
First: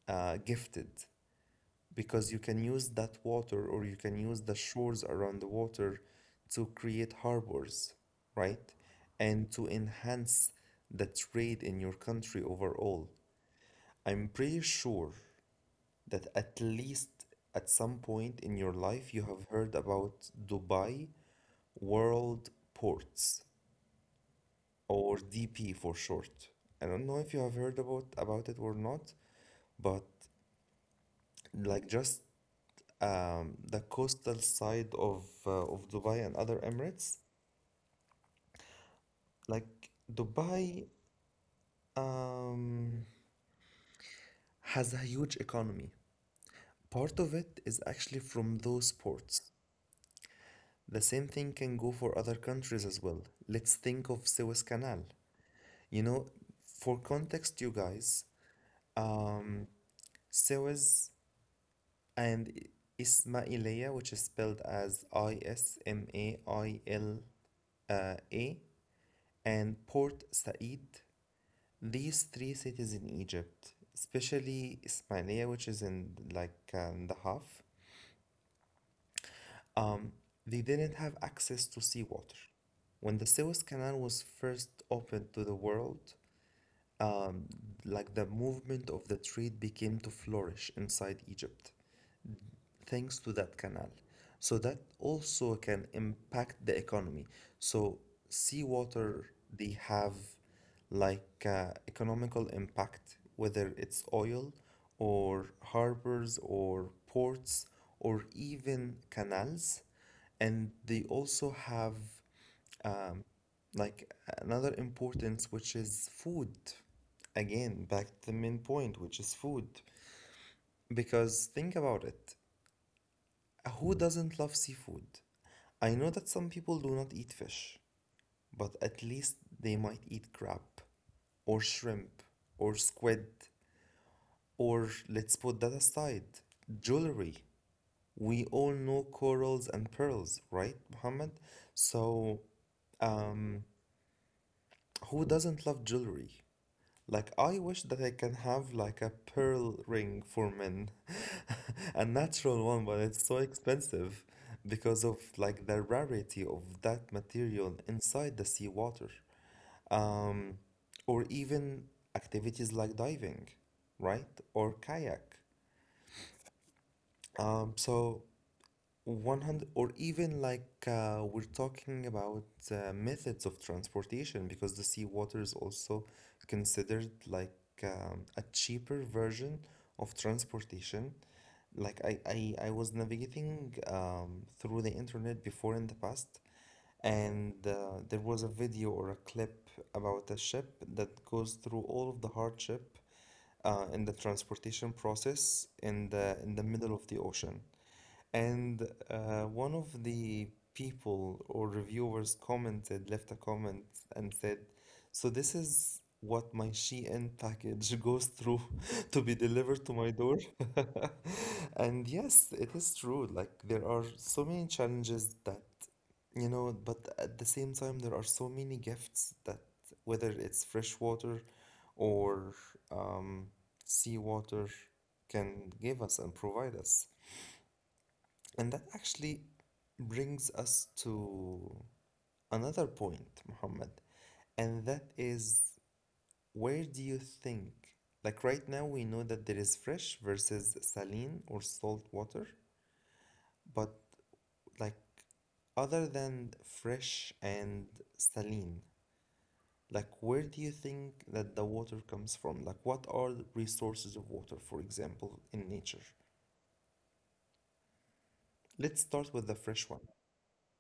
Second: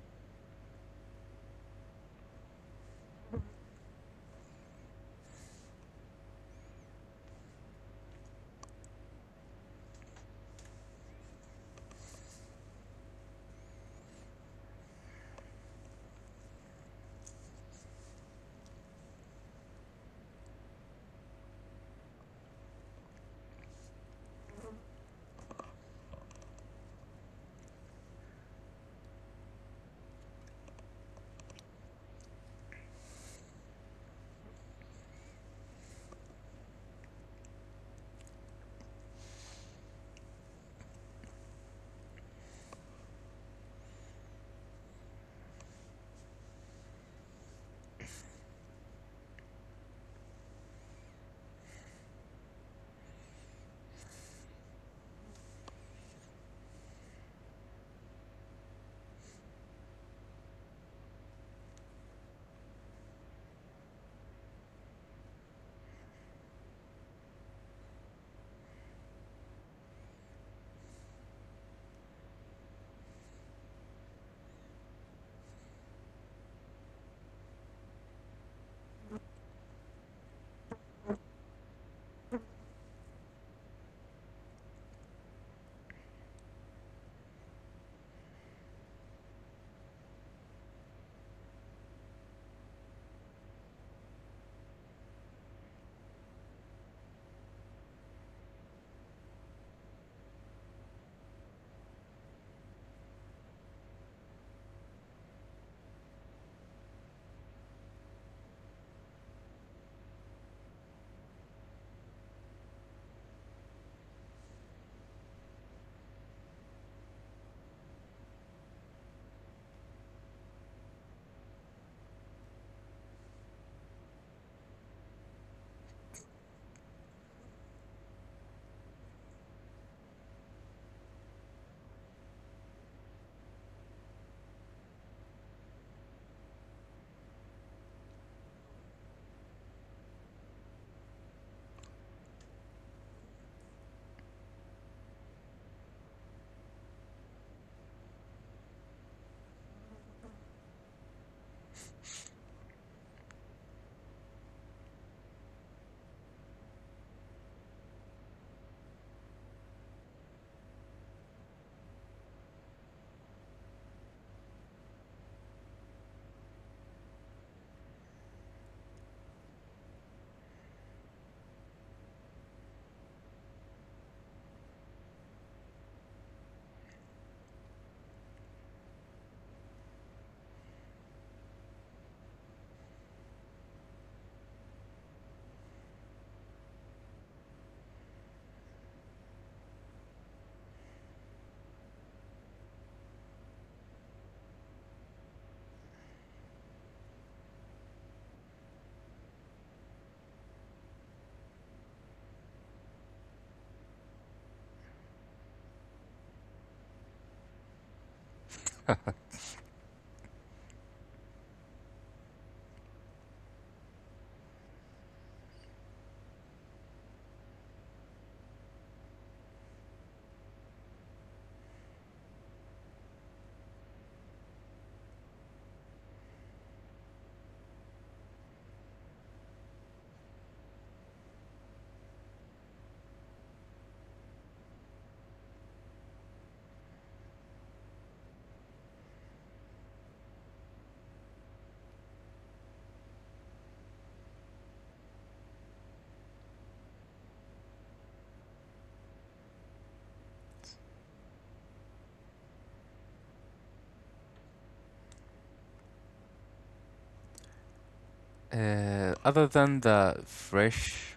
gifted because you can use that water or you can use the shores around the water to create harbors, right? And to enhance the trade in your country overall. I'm pretty sure that at least at some point in your life you have heard about Dubai World Ports, or DP for short. I don't know if you have heard about it or not, but like just the coastal side of Dubai and other Emirates, like Dubai um, has a huge economy. Part of it is actually from those ports. The same thing can go for other countries as well. Let's think of Suez Canal. You know, for context, you guys, um, Suez and Ismailia, which is spelled as Ismail A, and Port Said, these three cities in Egypt, especially Ismailia, which is in like the half, Um, they didn't have access to seawater. When the Suez Canal was first opened to the world, um, like the movement of the trade became to flourish inside Egypt thanks to that canal. So that also can impact the economy. So seawater, they have economical impact, whether it's oil or harbors or ports or even canals. And they also have um, like another importance, which is food. Again, back to the main point, which is food. Because think about it. Who doesn't love seafood? I know that some people do not eat fish, but at least they might eat crab, or shrimp, or squid, or let's put that aside, jewelry. We all know corals and pearls, right, Mohammed? So, um, who doesn't love jewelry? Like, I wish that I can have like a pearl ring for men, a natural one, but it's so expensive because of like the rarity of that material inside the seawater. Um, or even activities like diving, right? Or kayak. So 100 or even we're talking about methods of transportation because the seawater is also considered a cheaper version of transportation. Like I was navigating through the internet before in the past, and there was a video or a clip about a ship that goes through all of the hardship in the transportation process in the middle of the ocean, and one of the people or reviewers commented, left a comment and said, "So this is what my Shein package goes through to be delivered to my door." And yes, it is true. Like there are so many challenges that, you know, but at the same time, there are so many gifts that whether it's fresh water or um, sea water, can give us and provide us. And that actually brings us to another point, Muhammad, and that is where do you think? Like right now, we know that there is fresh versus saline or salt water, but like other than fresh and saline, like where do you think that the water comes from? Like what are the resources of water, for example, in nature? Let's Other start than with the the fresh one. fresh,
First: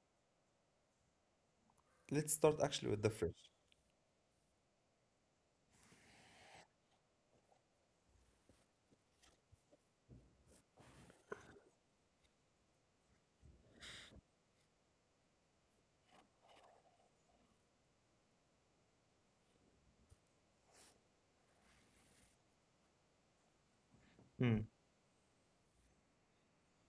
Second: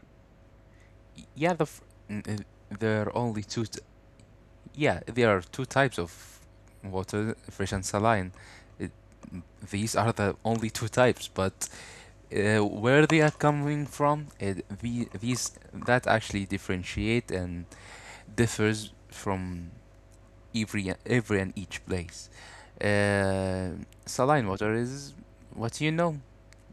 yeah, Let's start actually with there the are only fresh. two yeah, there are two types of water, fresh and saline. It, these are the only two types, but where they are coming from, these that actually differentiate and differs from every and each place. Uh, Saline water is what you know,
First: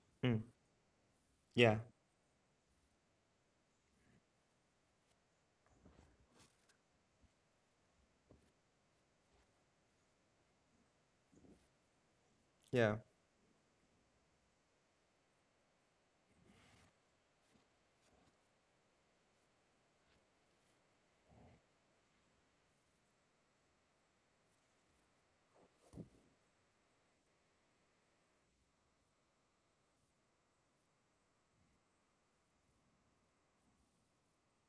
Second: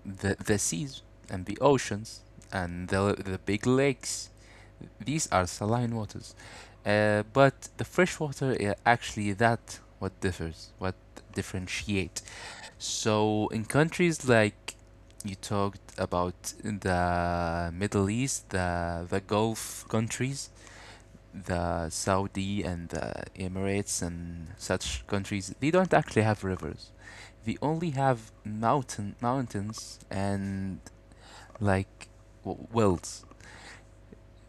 the Mm, the seas and the yeah, oceans and the big lakes, these are saline waters. But the fresh water, actually that what differs, what differentiate. yeah. So in countries like you talked about in the Middle East, the Gulf countries, the Saudi and the Emirates and such countries, they don't actually have rivers. They only have mountains and like wells.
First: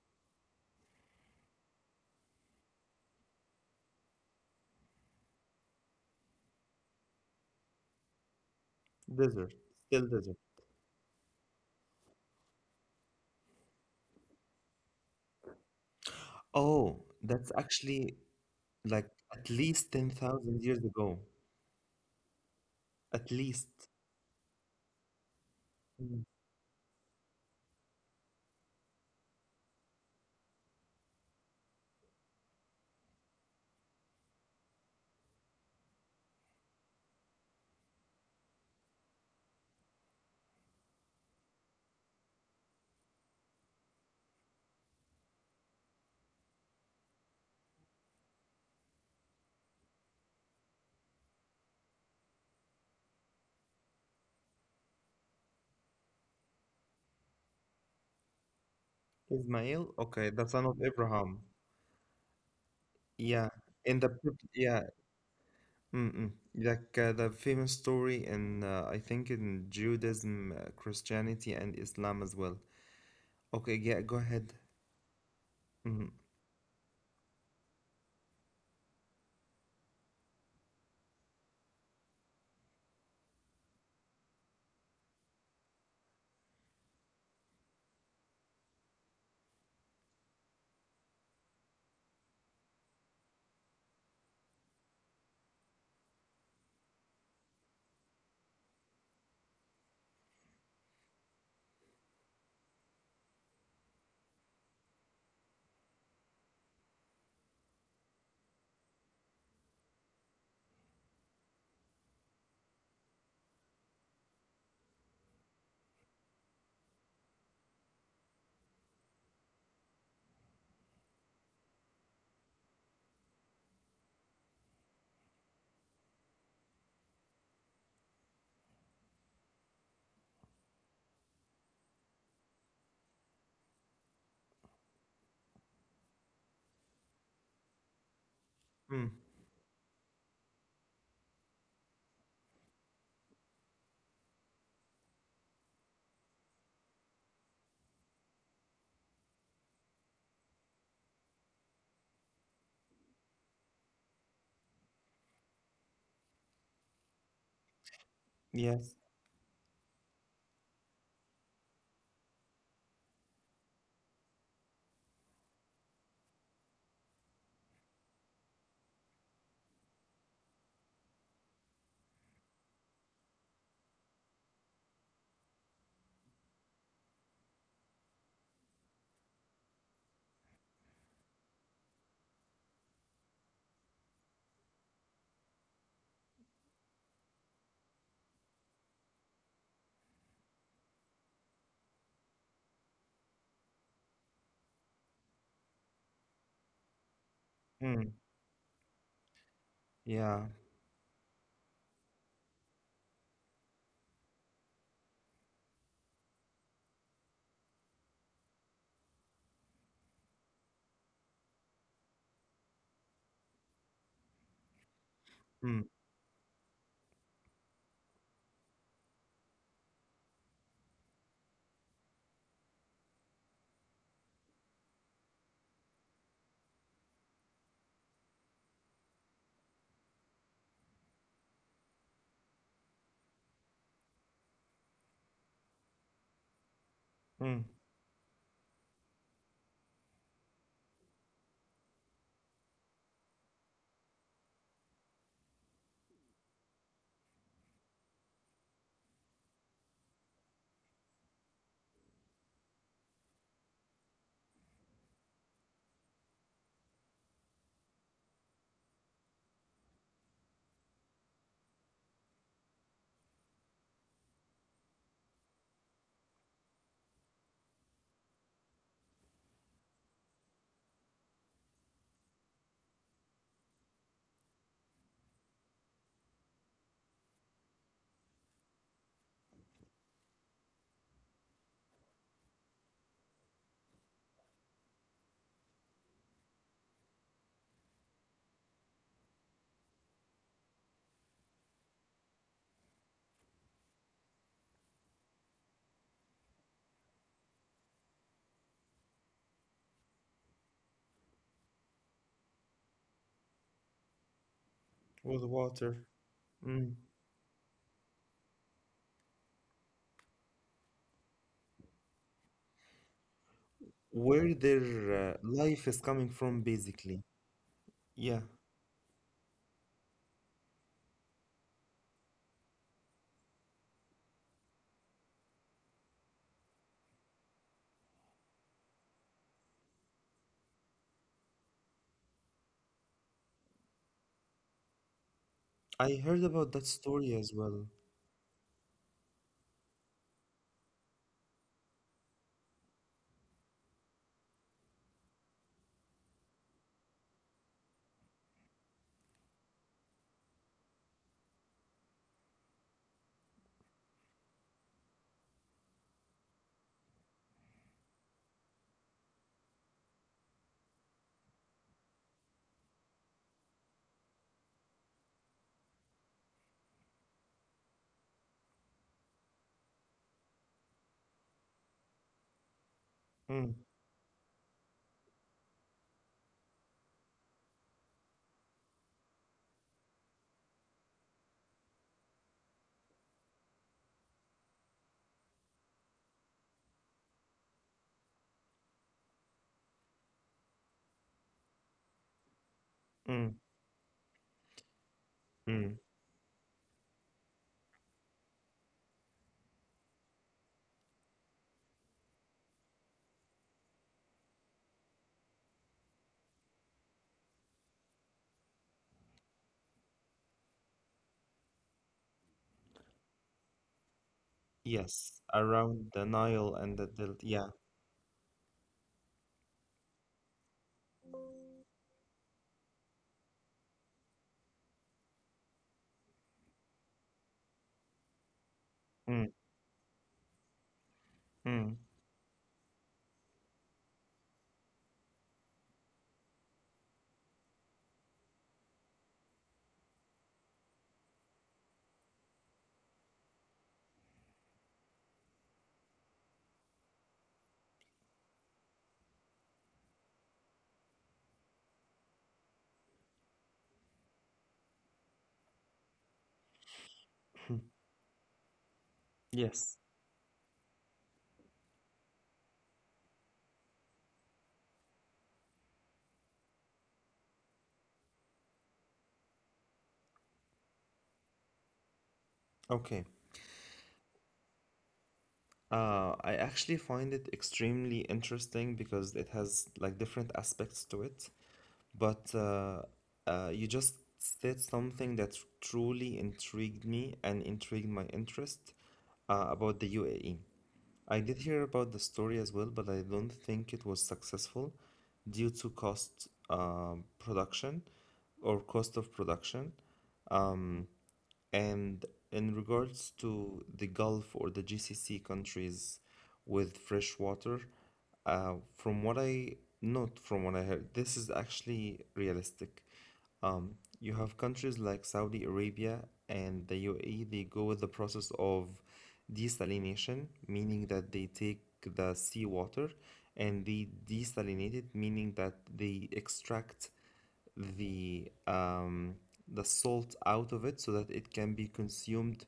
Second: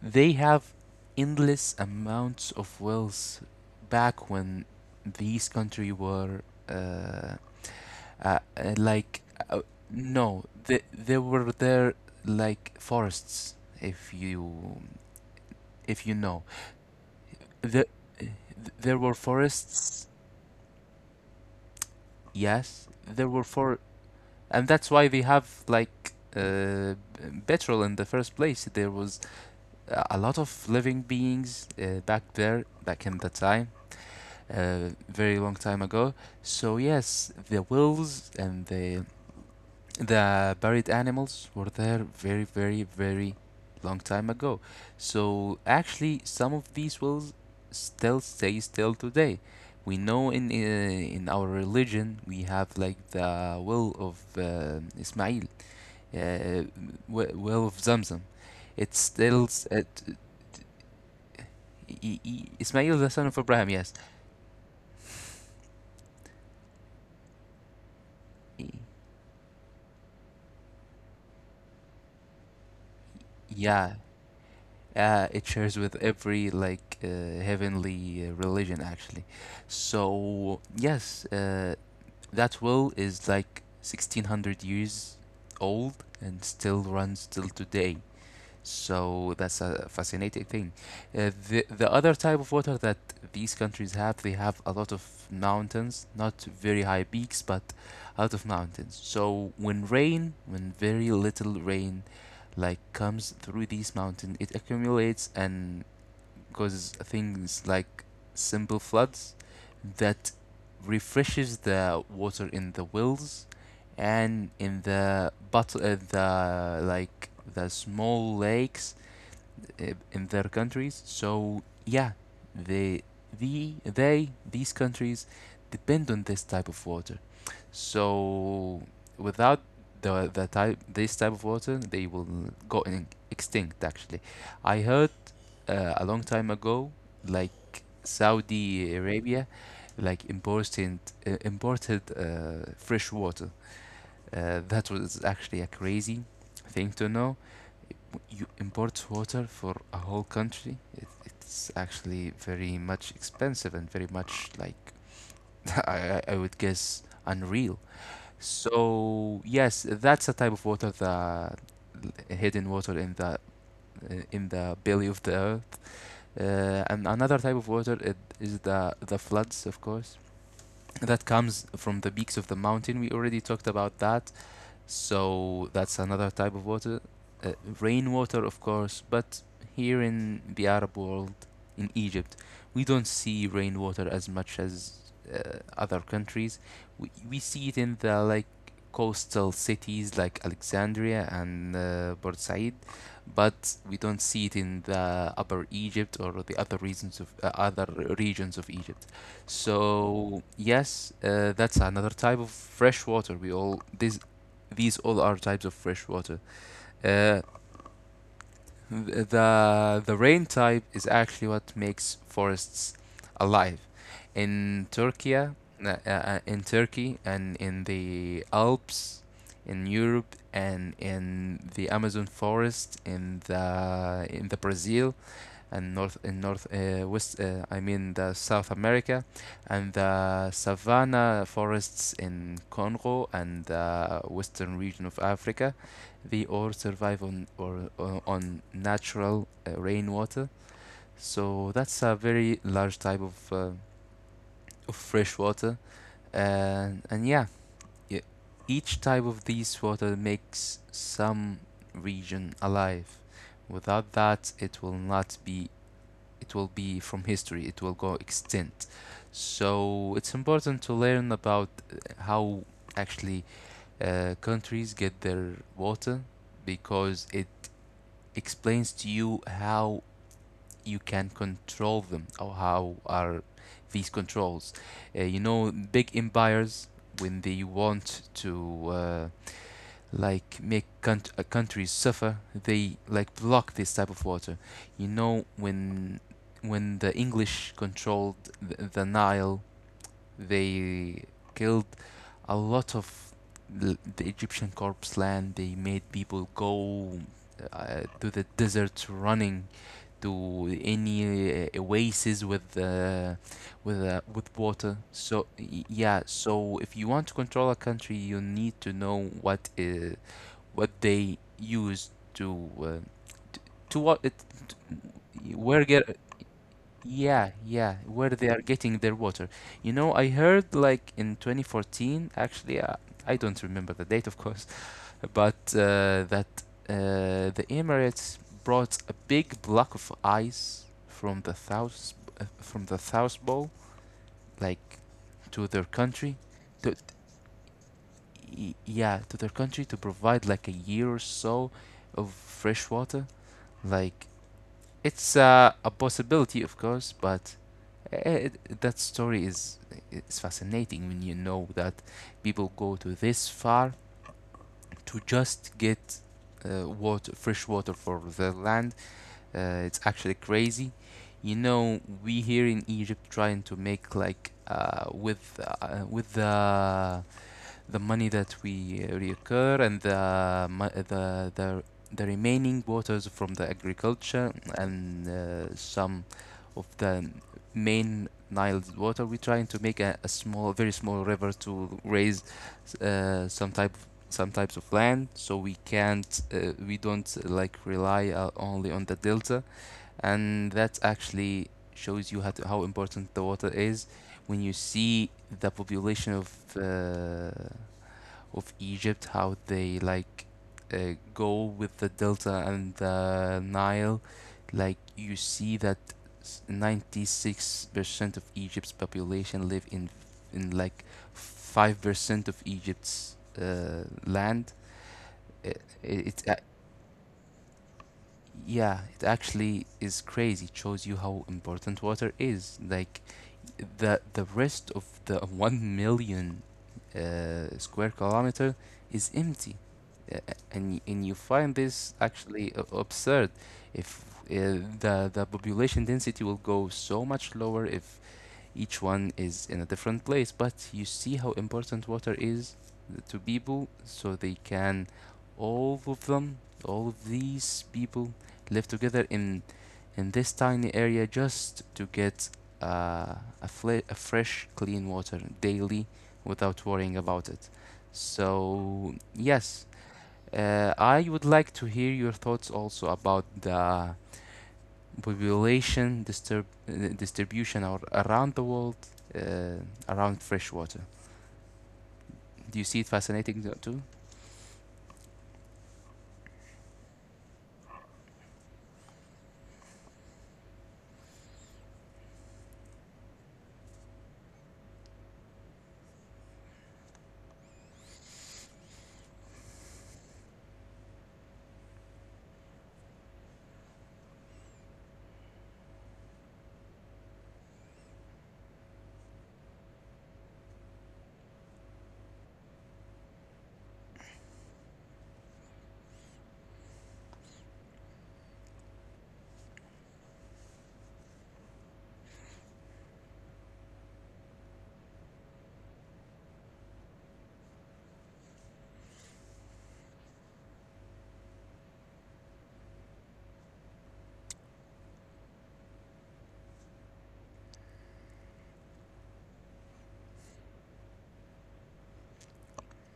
They have endless amounts of wealth back when these country were uh, uh, uh, like Desert, uh, still desert. no, they, they were there like forests, if you, if you know Oh, that's the, actually there like were at least forests, 10,000 years ago. yes At there were least. for and that's why they have like Mm. Petrol in the first place. There was a lot of living beings back there back in the time, a very long time ago. So yes, the wills and the buried animals were there very, very, very long time ago. So actually, some of these wills still stay still today. We know in our religion, we have like the will of Ismail, uh, will of Zamzam. It's still s- Ismail? it, Okay, the son of Abraham. I- Ismail the son Yeah, of Abraham. in Yes, the book- yeah, mm-mm. Like the famous story in, I I- think in Judaism, Christianity, and Islam as well. Okay, yeah, yeah. go ahead. It shares Mm, with every like heavenly religion actually. So yes, that will is like 1600 years old and still runs till today. So that's a fascinating thing. The other type of water that these countries have, they have a lot of mountains, not very high peaks, but a lot of mountains. So when rain, when very little rain, like comes through these mountains, it accumulates and causes things like simple floods that refreshes the water in the wells and in the bottle, the like the small lakes in their countries. So yeah, they the they these countries depend on this type of water. So without the the type this type of water, they will go in, extinct. Actually, I heard a long time ago, like Saudi mm, Arabia, like imported fresh water. That was actually a crazy thing to know. You import water for a whole country. It's actually very much expensive and very much like I would guess unreal. yes, So yes, that's a type of water that hidden water in the belly of the earth. And another type of water, it is the floods, of course, that comes from the peaks of the mountain. We already talked about that. So that's another type of water. Uh, Rainwater, of course, but here in the Arab world, in Egypt, we don't see rainwater as much as other countries. We see it in the like coastal cities like Alexandria and Port Said, but we don't see it in the Upper Egypt or the other mm, regions of Egypt. So yeah, yes, that's another type of fresh water. We all this these all are types of fresh water. Uh, the rain type is actually what makes forests alive. In Turkey, uh, mm, in Turkey, and in the Alps, in Europe, and in the Amazon forest, in the Brazil, and north in north west I mean the South America, and the savanna forests in Congo and the western region of Africa. They all survive on mm, or on natural rainwater. So that's a very large type of fresh water. And yeah, y- each type of these water makes some region alive. Without that, it will not be, it will be from history, it will go extinct. So it's important to learn about how actually countries get their water, because it explains to you how you can control them, or how are these controls. You know, big empires, when they want to like make countries suffer, they like block this type of water. You know, when the english controlled the nile, they killed a lot of the egyptian corpse land. They made people go to the desert, running to any oasis with water. So with yeah, water. so if you Mm. want to control a country, you need to know what is what they use to uh, t- to what it Where their where life get. is coming from, Yeah, basically. yeah, where they are Yeah, getting their water. You know, I heard like in 2014, actually, I don't remember the date, of course, but that the emirates brought a big block of ice from the south, from the south pole, like to their country. I heard To about that story as well. Yeah, to their country, to provide like a year or so of fresh water. Like, it's a possibility, of course, but eh, that story is, it's fascinating when you know that people go to this far to just get water, fresh water for their land. It's actually crazy. You know, we here in Egypt trying to make like with the money that we reoccur, and the the remaining waters from the Mm, agriculture, and some of the main Nile water. We're trying to make a small, very small river to raise some type of some types of land, so we can't we don't like rely only on the delta. And that actually shows you how important the water mm, is, when you see the population mm. Of Egypt, how they like go with the Delta and the Nile. Like, you see that 96% of Egypt's population live in like 5% of Egypt's land. It, Yes, it, it, uh, around the Nile and the Delta. Yeah. yeah, it actually is crazy. It shows you how important water is. Like the rest of the 1 million square kilometer is empty, Mm, and and you find this mm. actually absurd. If the the population density will go so much lower if each one is in a different place, but you see how important water is to people, so they can, all of them, all of these people, live together in this tiny area just to get uh, a, a fresh, clean water daily, without worrying about it. So yes, Yes. I would like to hear your thoughts also about the distribution or around the world uh, around freshwater. Do you see it fascinating too? Okay. I actually find it extremely interesting because it has like different aspects to it. But you just said something that truly intrigued me and intrigued my interest about the UAE. I did hear about the story as well, but I don't think it was successful due to cost of production. Mm, and in regards to the Gulf or the GCC countries with fresh water, from what I not from what I heard, this is actually realistic. You have countries like Saudi Arabia and the UAE, they go with the process of desalination, meaning that they take the seawater and they desalinate it, meaning that they extract the um, the salt out of it so that it can be consumed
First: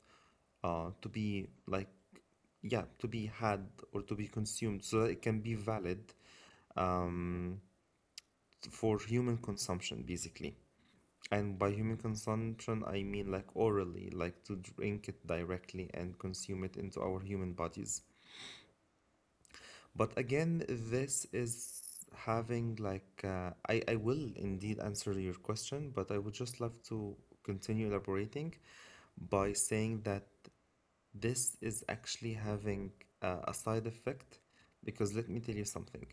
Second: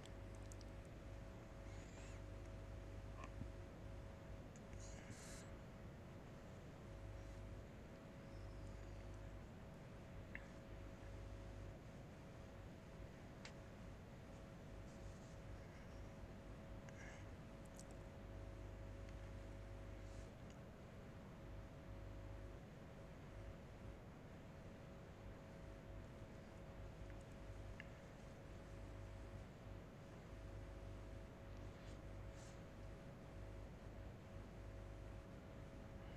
uh, to be like yeah to be had or to be consumed so that it can be valid um, for human consumption, basically. And by human consumption I mean like orally, like to drink it directly and consume it into our human bodies. But again, this is having I will indeed answer your question, but I would just love to continue elaborating by saying that this is actually having a side effect, because let me tell you something.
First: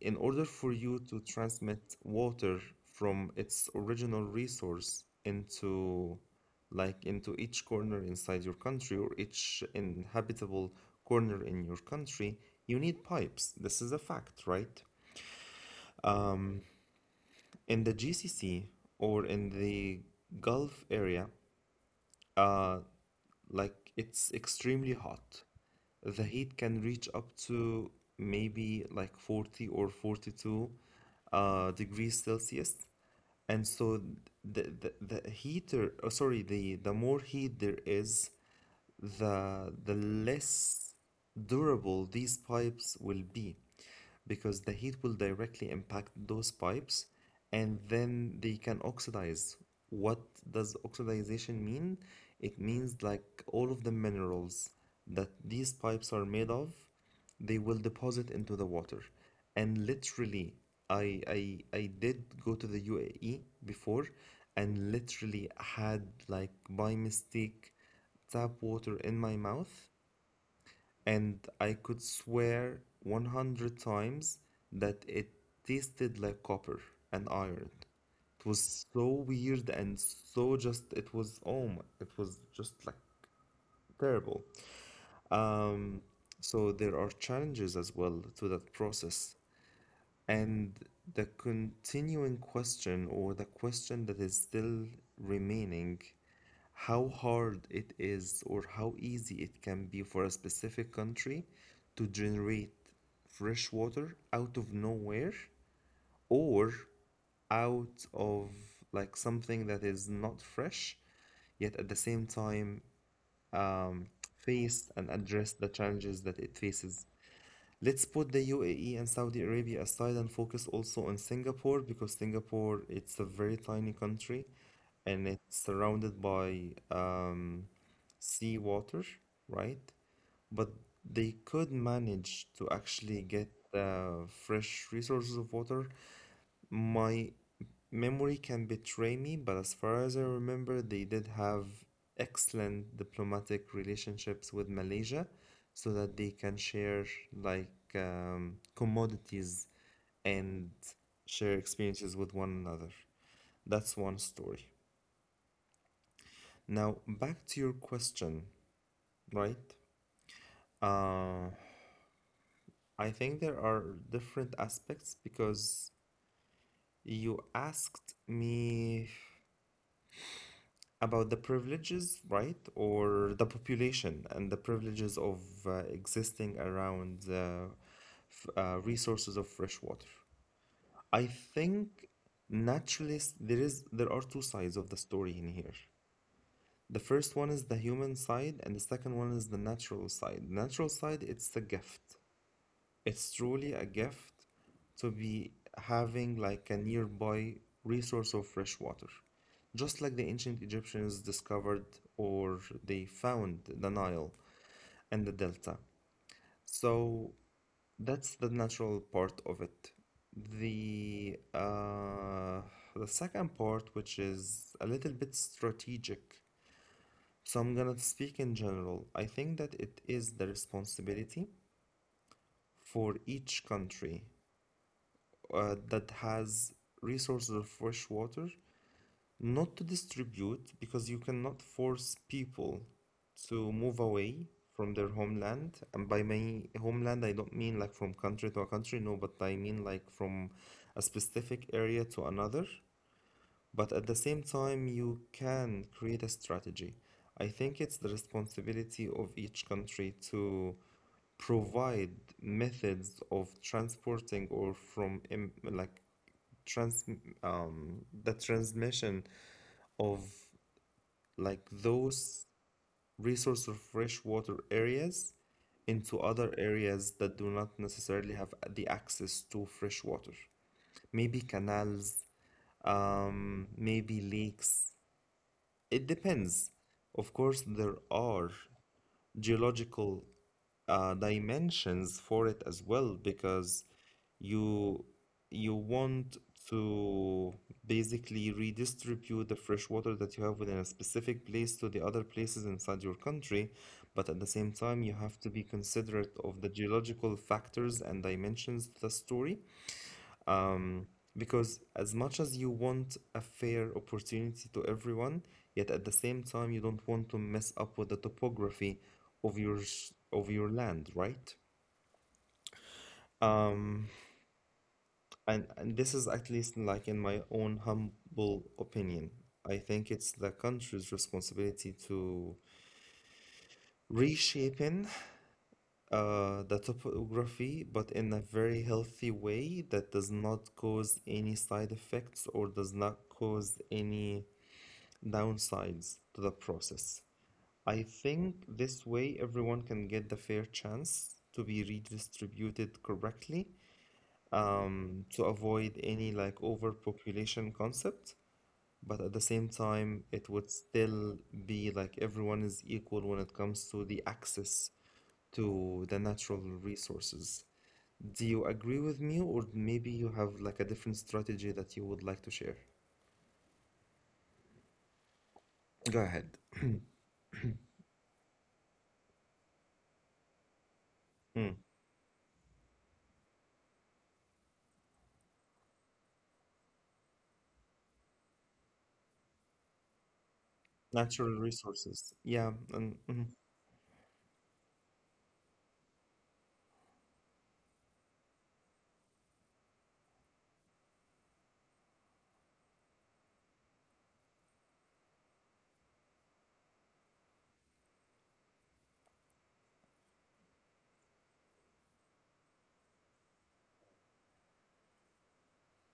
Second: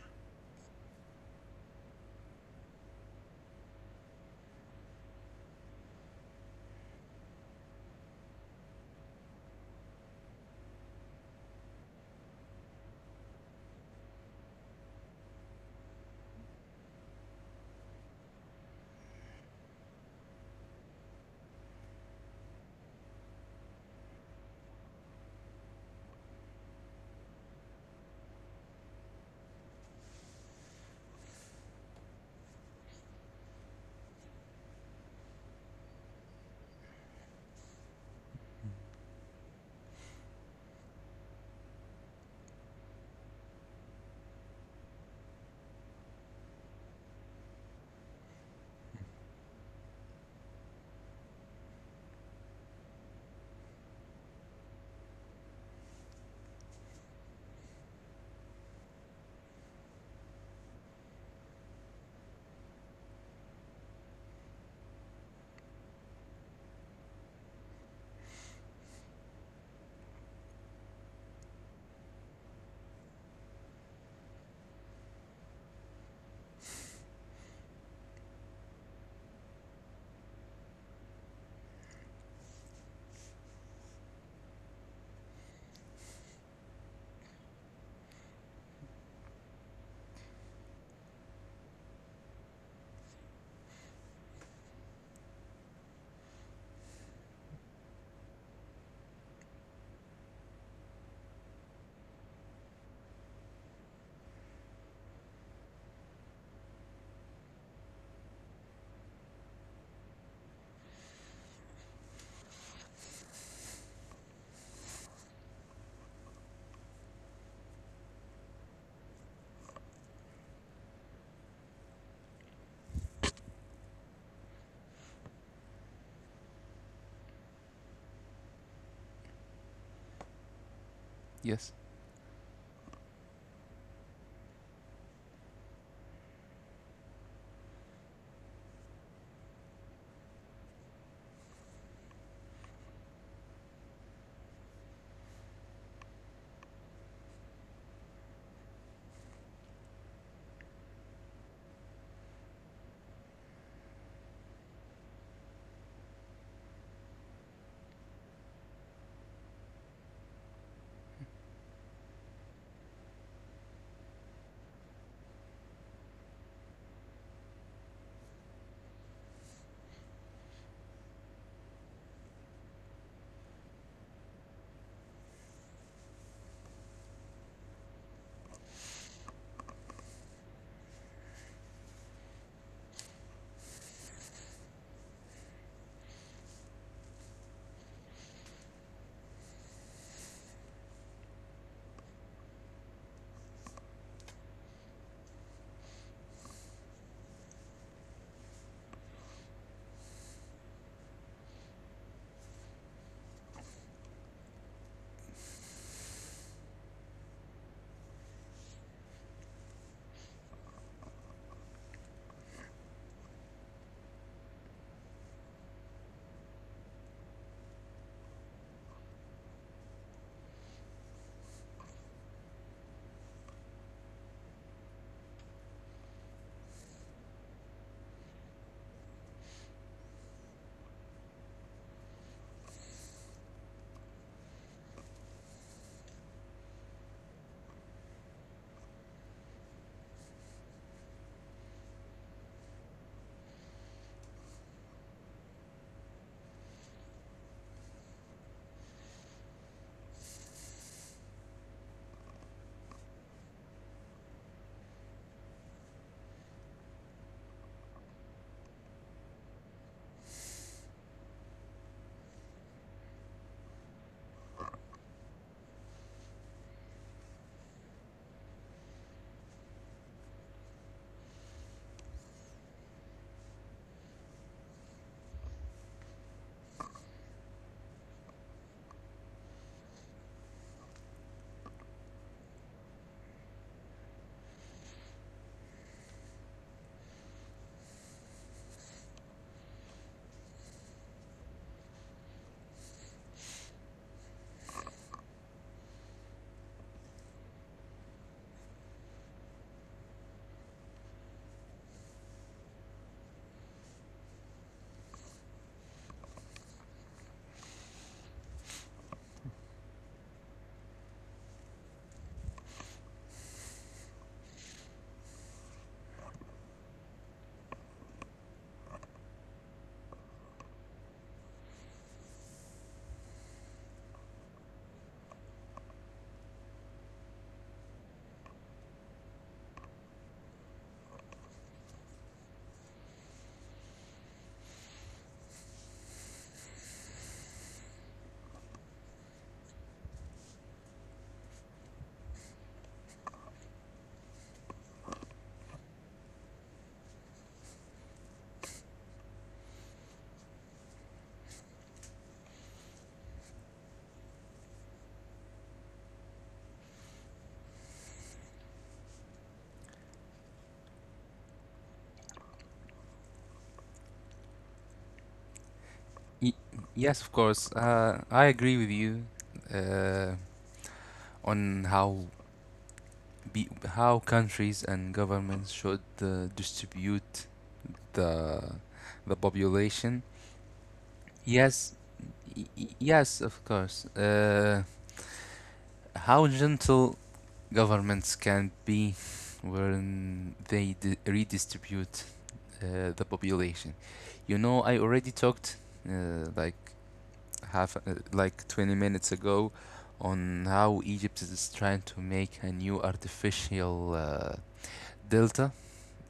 In order for you to transmit water from its original resource into into each corner inside your country or each inhabitable corner in your country, you need pipes. This is a fact, right? Um, in the GCC or in the Gulf area, uh, like it's extremely hot. The heat can reach up to maybe like 40 or 42 degrees Celsius. And so the, the, the more heat there is, the less durable these pipes will be because the heat will directly impact those pipes, and then they can oxidize. What does oxidization mean? It means like all of the minerals that these pipes are made of, they will deposit into the water. And literally, I did go to the UAE before and literally had, like, by mistake, tap water in my mouth, and I could swear 100 times that it tasted like copper and iron. It was so weird, and so just, it was, oh my, it was just like terrible. Um, so there are challenges as well to that process. And the continuing question, or the question that is still remaining, how hard it is or how easy it can be for a specific country to generate fresh water out of nowhere, or out of like something that is not fresh, yet at the same time, um, face and address the challenges that it faces. Let's put the UAE and Saudi Arabia aside and focus also on Singapore, because Singapore, it's a very tiny country and it's surrounded by sea water, right? But they could manage to Yes. actually get fresh resources of water. My memory can betray me, but as far as I remember, they did have excellent diplomatic relationships with Malaysia so that they can share like commodities and share experiences with one another. That's one story. Now, back to your question, right? Uh, I think there are different aspects because you asked me about the privileges, right? Or the population and the privileges of existing around the resources of fresh water. I think naturalist there is there are two sides of the story in here. The first one is the human side, and the second one is the natural side. Natural side, it's a gift. It's truly a gift to be having like a nearby resource of fresh water. Just like the ancient Egyptians discovered, or they found the Nile and the Delta. So that's the natural part of it. The uh, the second part, which is a little bit strategic. So I'm gonna speak in general. I think that it is the responsibility for each country that has resources of fresh water not to distribute, because you cannot force people to move away from their homeland. And by my homeland, I don't mean like from country to a country, no, but I mean like from a specific area to another. But at the same time, you can create a strategy. I think it's the responsibility of each country to provide methods of transporting, or from em- like trans the transmission of those resource of freshwater areas into other areas that do not necessarily have the access to fresh water. Maybe canals, maybe lakes. It depends. Of course, there are geological dimensions for it as well, because you you want to basically redistribute the fresh water that you have within a specific place to the other places inside your country, but at the same time you have to be considerate of the geological factors and dimensions to the story, um, because as much as you want a fair opportunity to everyone, yet at the same time you don't want to mess up with the topography of your of your land, right? Um, and this is at least like in my own humble opinion. I think it's the country's responsibility to reshaping the topography, but in a very healthy way that does not cause any side effects or does not cause any downsides to the process. I think this way everyone can get the fair chance to be redistributed correctly, to avoid any like overpopulation concept. But at the same time, it would still be like everyone is equal when it comes to the access to the natural resources. Do you agree with me, or maybe you have like a different strategy that you would like to share? Go Y- ahead. yes, of course. I agree with you uh, on how countries and governments should distribute the the population. Natural Yes, resources. Yeah. And yes, of mm, course. How gentle governments can be when they redistribute the population. You know, I already talked like half, like 20 minutes ago, on how Egypt is trying to make a new artificial delta,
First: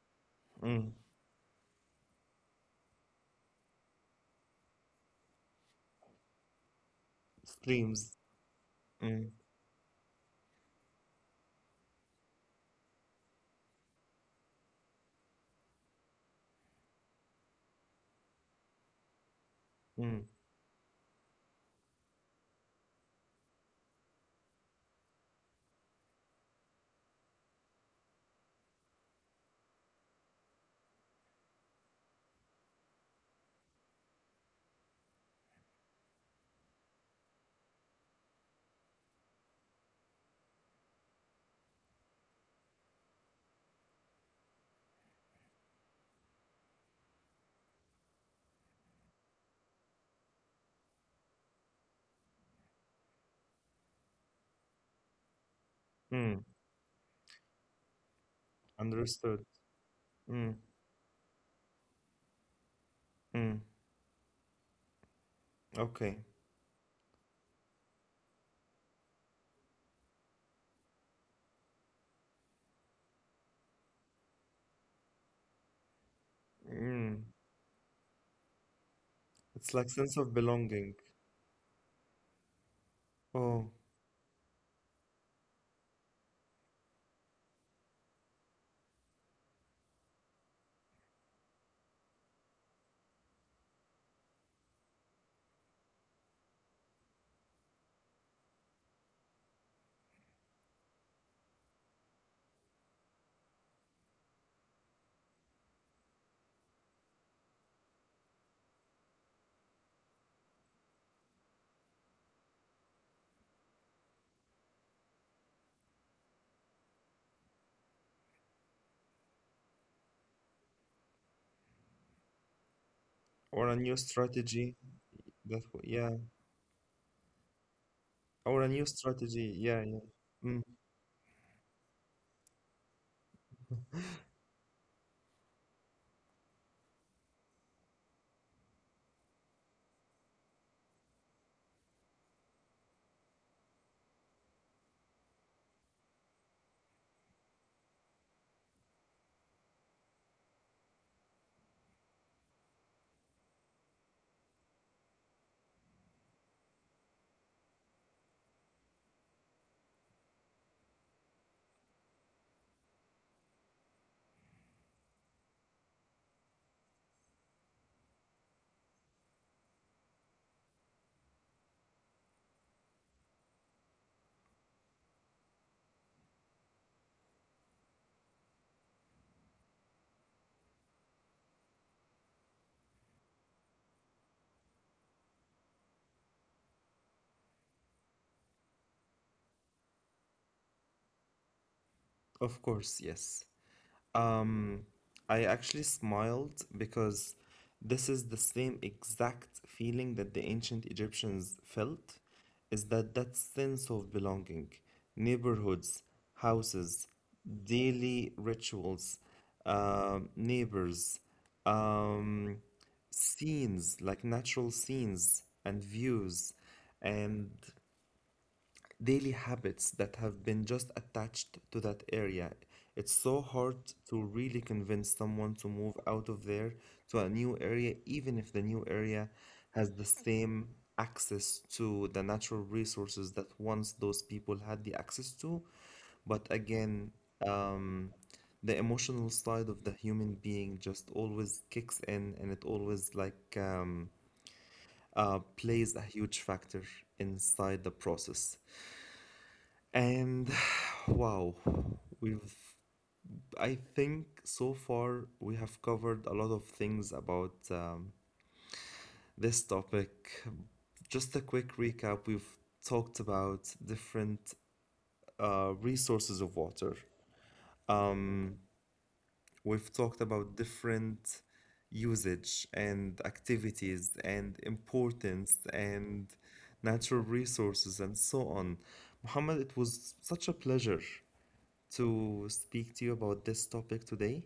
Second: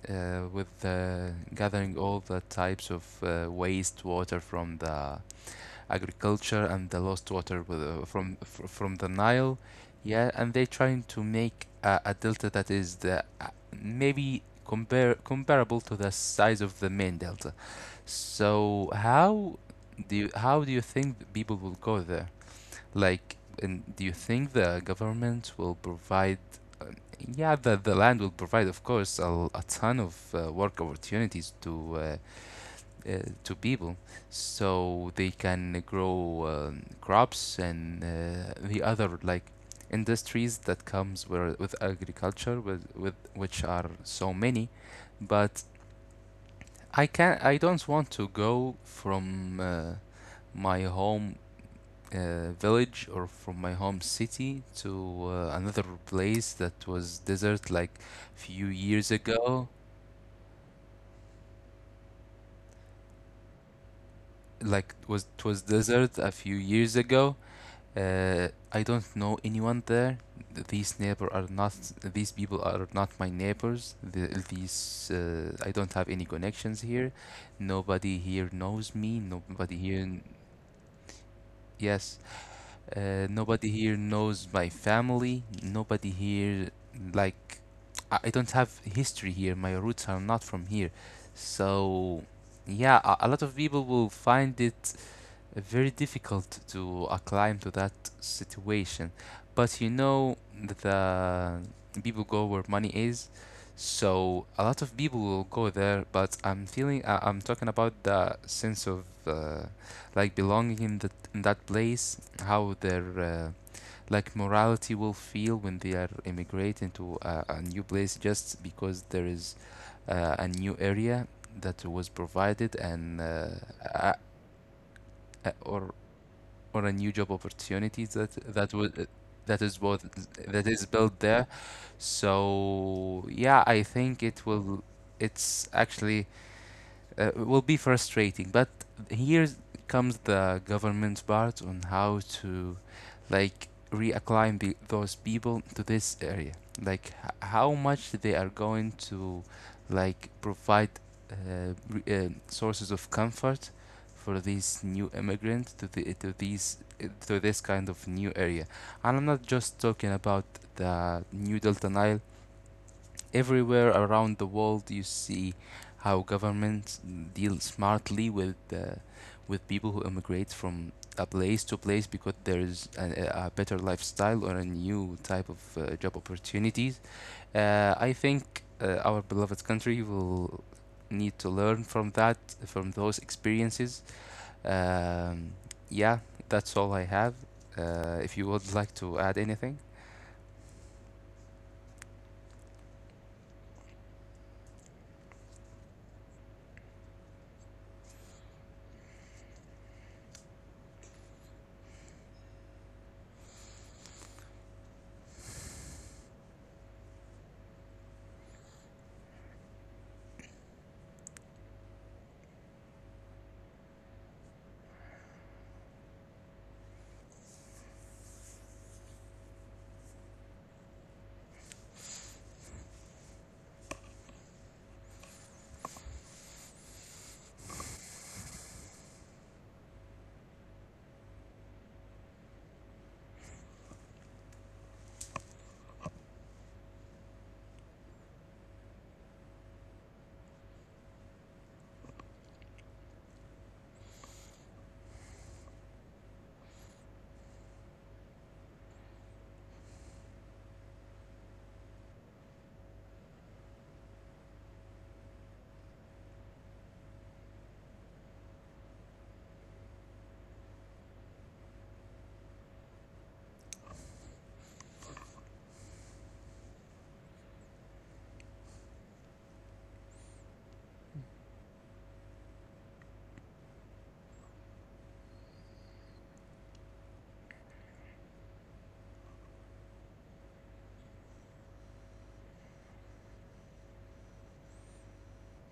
with mm, gathering all the types of waste water from the agriculture, and the lost water streams. from the Mm, Nile. Yeah, and they're trying to make a delta that is the maybe compare comparable to the size of the main delta. So mm, how do you think the people will go there? Like, and do you think the government will provide? um, Yeah, the land will provide, of course, a ton of work opportunities to people, so they can grow crops and the other like industries that comes with agriculture with, which are so many. But I can, I don't want to go from my home village, or from my home city, to another mm. place that was desert like few years Understood. ago. Mm, mm. Like, was Okay. desert a few years ago. I don't know anyone there. These neighbor are not. These people are not my neighbors. These I don't have any connections here. Mm. Nobody here knows me. It's Nobody like here. sense of belonging. Yes. Oh, Nobody here knows my family. Nobody here like. I don't have history here. My roots are not from here. So, yeah, a lot of people will find it very difficult to acclimate to that situation. But you know, the people go where money is, so a lot of people will go there. But I'm feeling I'm talking about the sense of like belonging in that place, how their like morality will feel when they are immigrating to a new place just because there is a new area that was provided, and or a uh, new strategy. uh, That or yeah. or a new job opportunities that Or a would new that is strategy. both Yeah. Yeah. that is Mm. built there. So yeah, I think it will. It's actually will be frustrating. But here comes the government's part on how to, like, reacclimate the, those people to this area. Like, how much they are going to, like, provide uh, sources of comfort for these new immigrants to these to this kind of new area. And I'm not just talking about the new Delta Nile. Everywhere around the world you see how governments deal smartly with people who immigrate from a place to place, because there is a better lifestyle, or a new type of job opportunities. I think our beloved country will need to learn from that, from those experiences. Um, yeah, that's all I have. If you would like to add anything, Of course. Yes. Um, I actually smiled because this is the same exact feeling that the ancient Egyptians felt, is that that sense of belonging, neighborhoods, houses, daily rituals, neighbors, um, scenes like natural scenes and views, and daily habits that have been just attached to that area. It's so hard to really convince someone to move out of there to a new area, even if the new area has the same access to the natural resources that once those people had the access to. But again, um, the emotional side of the human being just always kicks in, and it always like plays a huge factor inside the process. And wow, we've I think so far we have covered a lot of things about this topic. Just a quick recap, we've talked about different resources of water. Um, we've talked about different usage and activities and importance and natural resources and so on. Muhammad, it was such a pleasure to speak to you about this topic today.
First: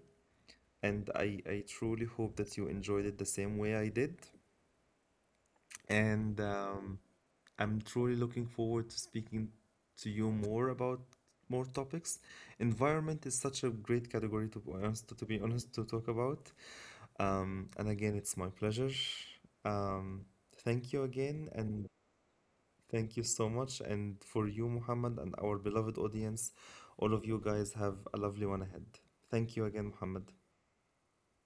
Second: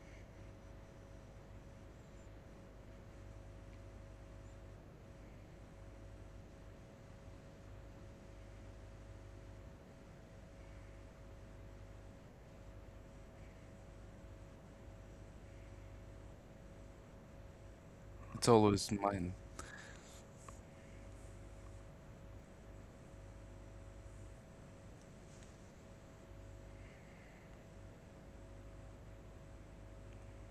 And I truly hope that you enjoyed it the same way I did. And I'm truly looking forward to speaking to you more about more topics. Environment is such a great category to be honest, be honest, to talk about. And again, it's it's my pleasure. always mine. Um, thank you again, and thank you so much. And for you, Muhammad, and our beloved audience, all of you guys have a lovely one ahead. Thank you again, Muhammad.